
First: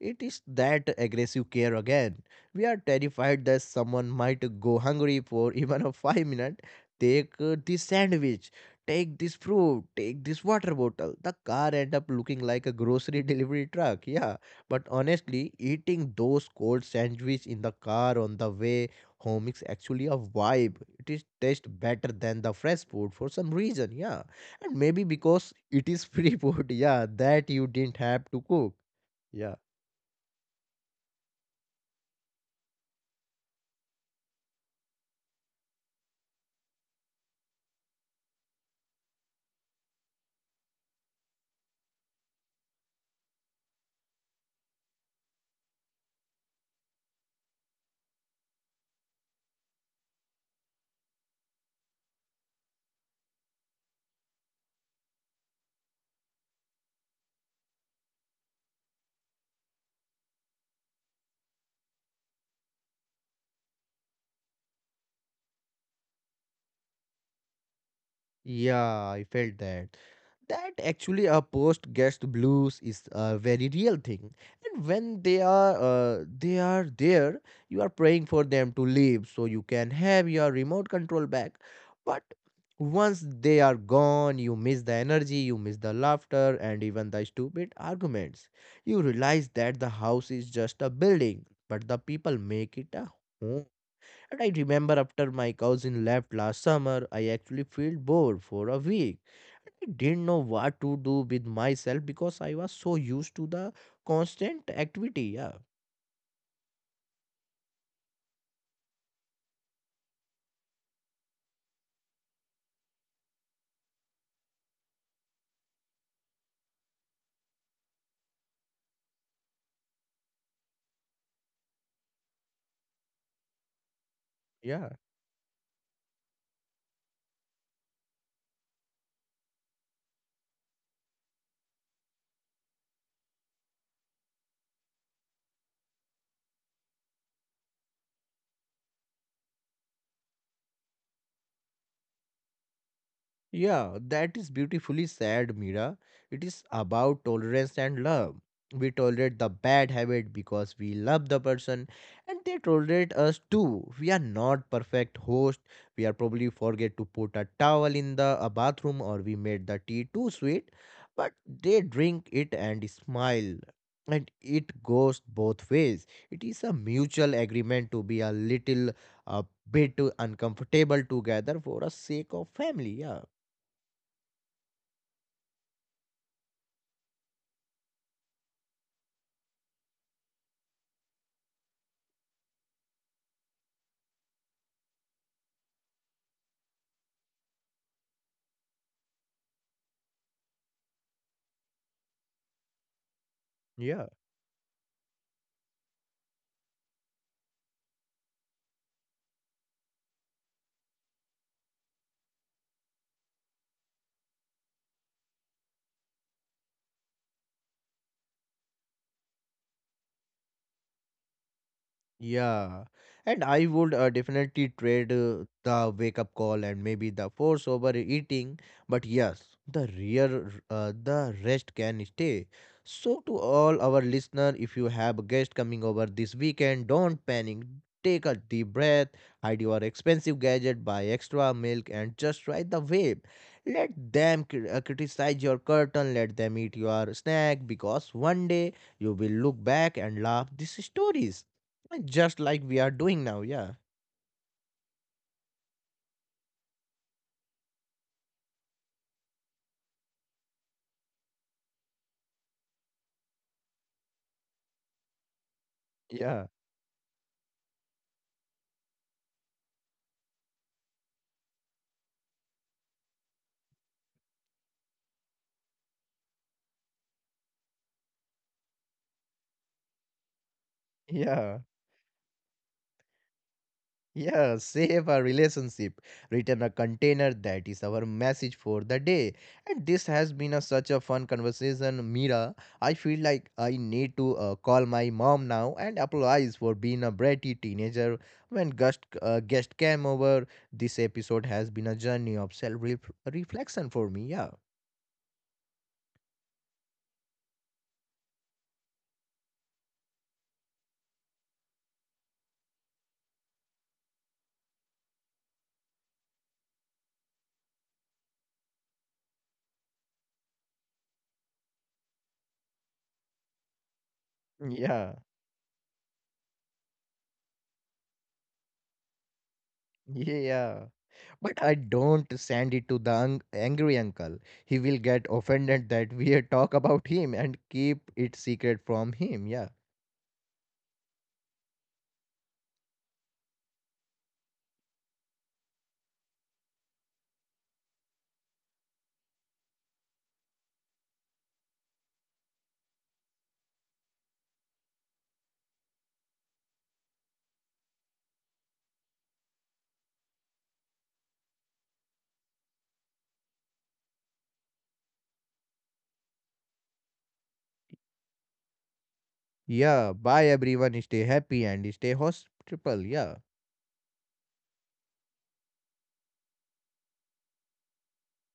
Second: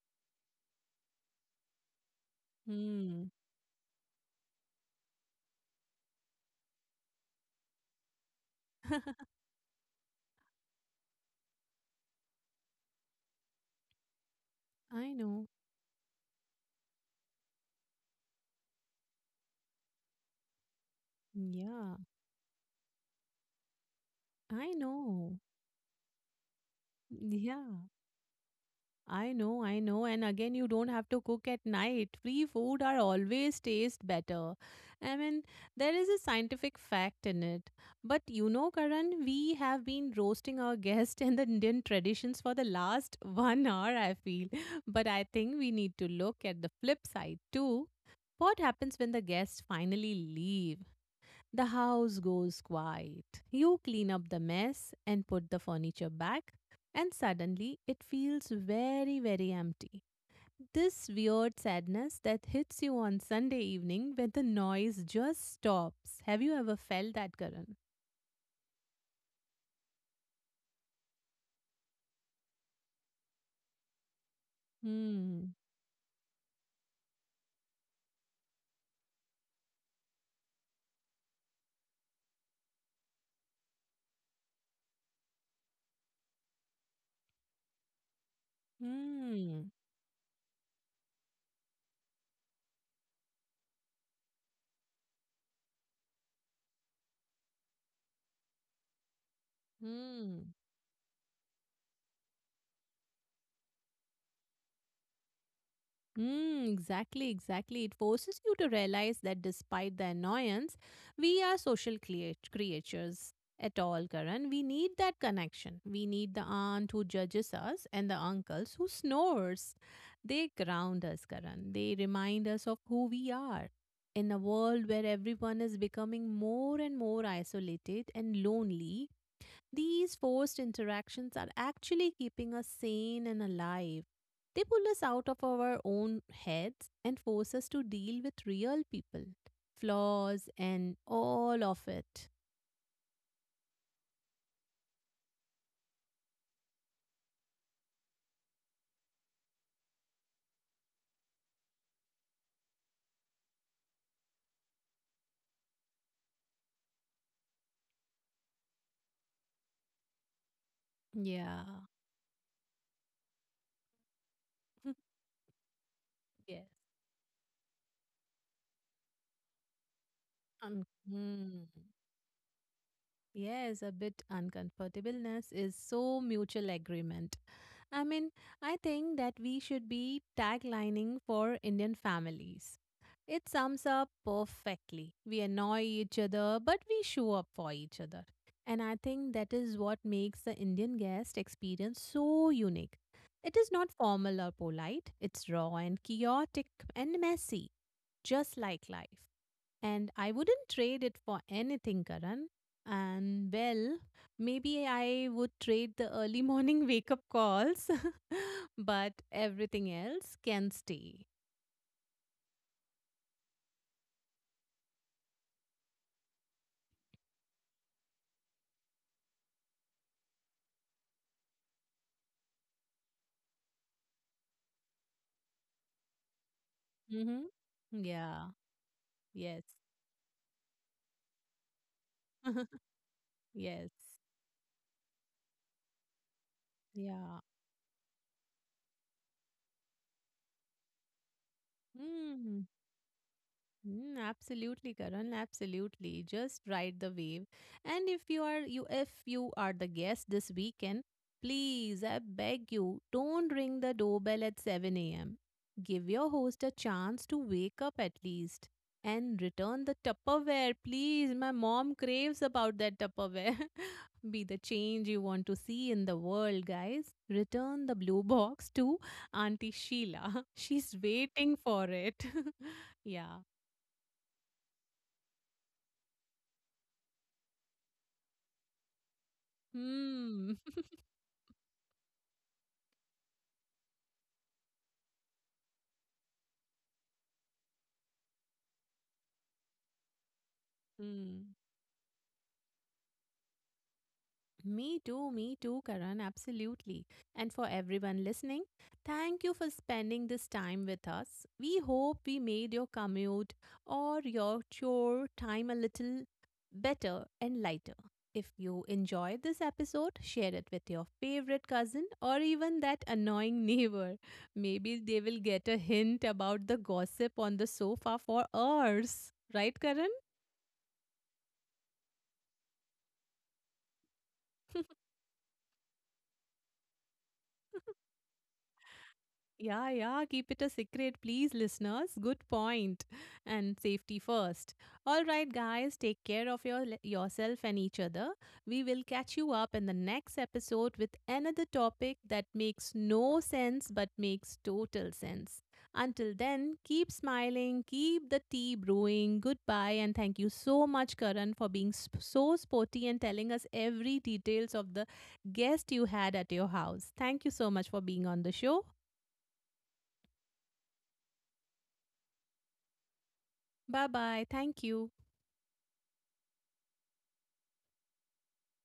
[SPEAKER 2] it is that aggressive care again. We are
[SPEAKER 1] Hmm.
[SPEAKER 2] terrified that someone might go hungry for even a five minute. Take uh, this sandwich, take this fruit, take this water bottle. The car end up looking like a grocery delivery truck. Yeah, but
[SPEAKER 1] I know.
[SPEAKER 2] honestly, eating those cold sandwiches in the car on the way home is actually a vibe. It is taste
[SPEAKER 1] Yeah.
[SPEAKER 2] better than the fresh food for some reason. Yeah,
[SPEAKER 1] I
[SPEAKER 2] and maybe
[SPEAKER 1] know.
[SPEAKER 2] because it is free food. Yeah, that you
[SPEAKER 1] Yeah.
[SPEAKER 2] didn't have to cook.
[SPEAKER 1] I
[SPEAKER 2] Yeah.
[SPEAKER 1] know, I know. And again, you don't have to cook at night. Free food are always taste better. I mean, there is a scientific fact in it. But you know, Karan, we have been roasting our guest and the Indian traditions for the last one hour, I feel. But I think we need to look at the flip side too. What happens when the guests finally leave? The house goes quiet. You clean up the mess and put the furniture back, and suddenly it feels very, very empty. This weird sadness that hits you on Sunday evening when the noise just stops. Have you ever felt that, Karan?
[SPEAKER 2] Yeah, I felt that. That actually a post guest blues is a very real thing. And when they
[SPEAKER 1] Hmm.
[SPEAKER 2] are uh, they are there, you are praying for them to leave so you can have your remote control back. But once they are gone, you miss the energy, you miss the laughter and even the stupid arguments. You realize
[SPEAKER 1] Hmm.
[SPEAKER 2] that the house is just a building, but the people make it a home. And I remember after my cousin left last summer, I actually felt bored for a week. I didn't know
[SPEAKER 1] Hmm.
[SPEAKER 2] what to do with myself because I was so used to the constant activity. Yeah,
[SPEAKER 1] Mm, exactly, exactly. It forces you to realize that despite the annoyance, we are social creat- creatures at all, Karan. We need that connection. We need the aunt who judges us and the uncles who snores. They ground us, Karan. They remind us of who we are. In a world
[SPEAKER 2] yeah.
[SPEAKER 1] where everyone is becoming more and more isolated and lonely, these forced interactions are actually keeping us sane and alive. They pull us out of our own heads and force us to deal with real people, flaws, and all of it.
[SPEAKER 2] Yeah, that is beautifully said, Mira. It is about tolerance and love. We tolerate the bad habit because we love the person and they tolerate us too. We are not perfect host. We are probably forget to put a towel in the a bathroom or we made the tea too sweet, but
[SPEAKER 1] Yeah.
[SPEAKER 2] they drink it and smile. And it goes both ways. It is
[SPEAKER 1] Yes.
[SPEAKER 2] a mutual agreement to be a little a bit
[SPEAKER 1] Um,
[SPEAKER 2] uncomfortable together
[SPEAKER 1] hmm.
[SPEAKER 2] for the sake of family. Yeah.
[SPEAKER 1] Yes, a bit uncomfortableness is so mutual agreement. I mean, I think that we should be taglining for Indian families. It sums up perfectly. We annoy each other, but we show up for each other. And I think that is what makes the Indian guest experience so unique. It is not
[SPEAKER 2] Yeah,
[SPEAKER 1] formal or polite, it's raw and chaotic and messy, just like life. And I wouldn't trade it for anything, Karan. And well, maybe I would trade the early morning wake up calls, but everything else can stay.
[SPEAKER 2] yeah. And I would uh, definitely trade uh, the wake up call and maybe the force over eating. But yes, the real uh, the rest can stay. So to all our listener, if you have a guest coming over this weekend, don't
[SPEAKER 1] Mm-hmm.
[SPEAKER 2] panic. Take a
[SPEAKER 1] Yeah.
[SPEAKER 2] deep breath, hide
[SPEAKER 1] Yes.
[SPEAKER 2] your expensive gadget, buy extra milk, and just ride the wave.
[SPEAKER 1] Yes.
[SPEAKER 2] Let them cri- uh, criticize your curtain, let them eat your
[SPEAKER 1] Yeah.
[SPEAKER 2] snack because one day you will look back and laugh these stories just like
[SPEAKER 1] Mm.
[SPEAKER 2] we are doing now, yeah.
[SPEAKER 1] Mm, absolutely, Karan. Absolutely. Just ride the wave. And if you are you if you are the guest this weekend, please, I beg you, don't ring the doorbell at seven a m. Give your
[SPEAKER 2] Yeah,
[SPEAKER 1] host a chance to wake up at least. And return the Tupperware, please. My mom craves about that Tupperware. Be the change you want to see in the world, guys. Return the blue box to Auntie Sheila. She's waiting
[SPEAKER 2] yeah,
[SPEAKER 1] for it. Yeah.
[SPEAKER 2] yeah. Save our relationship. Return a container. That is our message for the day. And this has been
[SPEAKER 1] Hmm.
[SPEAKER 2] a, such a fun conversation, Mira. I feel like I need to uh, call my mom now and apologize for being a bratty teenager when guest uh, guest came over. This episode
[SPEAKER 1] Hmm.
[SPEAKER 2] has been a journey of self reflection for me. Yeah,
[SPEAKER 1] Me too, me too, Karan, absolutely. And for everyone listening, thank you for spending this time with us. We hope we made your commute or your chore time a little better and lighter. If you enjoyed this episode, share it with your favorite cousin or even that annoying neighbor. Maybe
[SPEAKER 2] yeah,
[SPEAKER 1] they will get a hint about the gossip on the sofa for hours. Right, Karan?
[SPEAKER 2] yeah. But I don't send it to the un- angry uncle. He will get offended that we talk about him and keep it secret from him. Yeah.
[SPEAKER 1] Yeah, yeah, keep it a secret, please, listeners. Good point. And safety first. All right, guys, take care of your, yourself and each other. We will catch you up in the next episode with another topic that makes no sense but makes total sense. Until then, keep smiling, keep the tea brewing. Goodbye, and thank you so much, Karan, for being sp- so sporty and telling us every details of the guest you had at your house. Thank you so much for being on the show.
[SPEAKER 2] Yeah. Bye, everyone. Stay happy and stay hospitable. Yeah.
[SPEAKER 1] Bye bye. Thank you.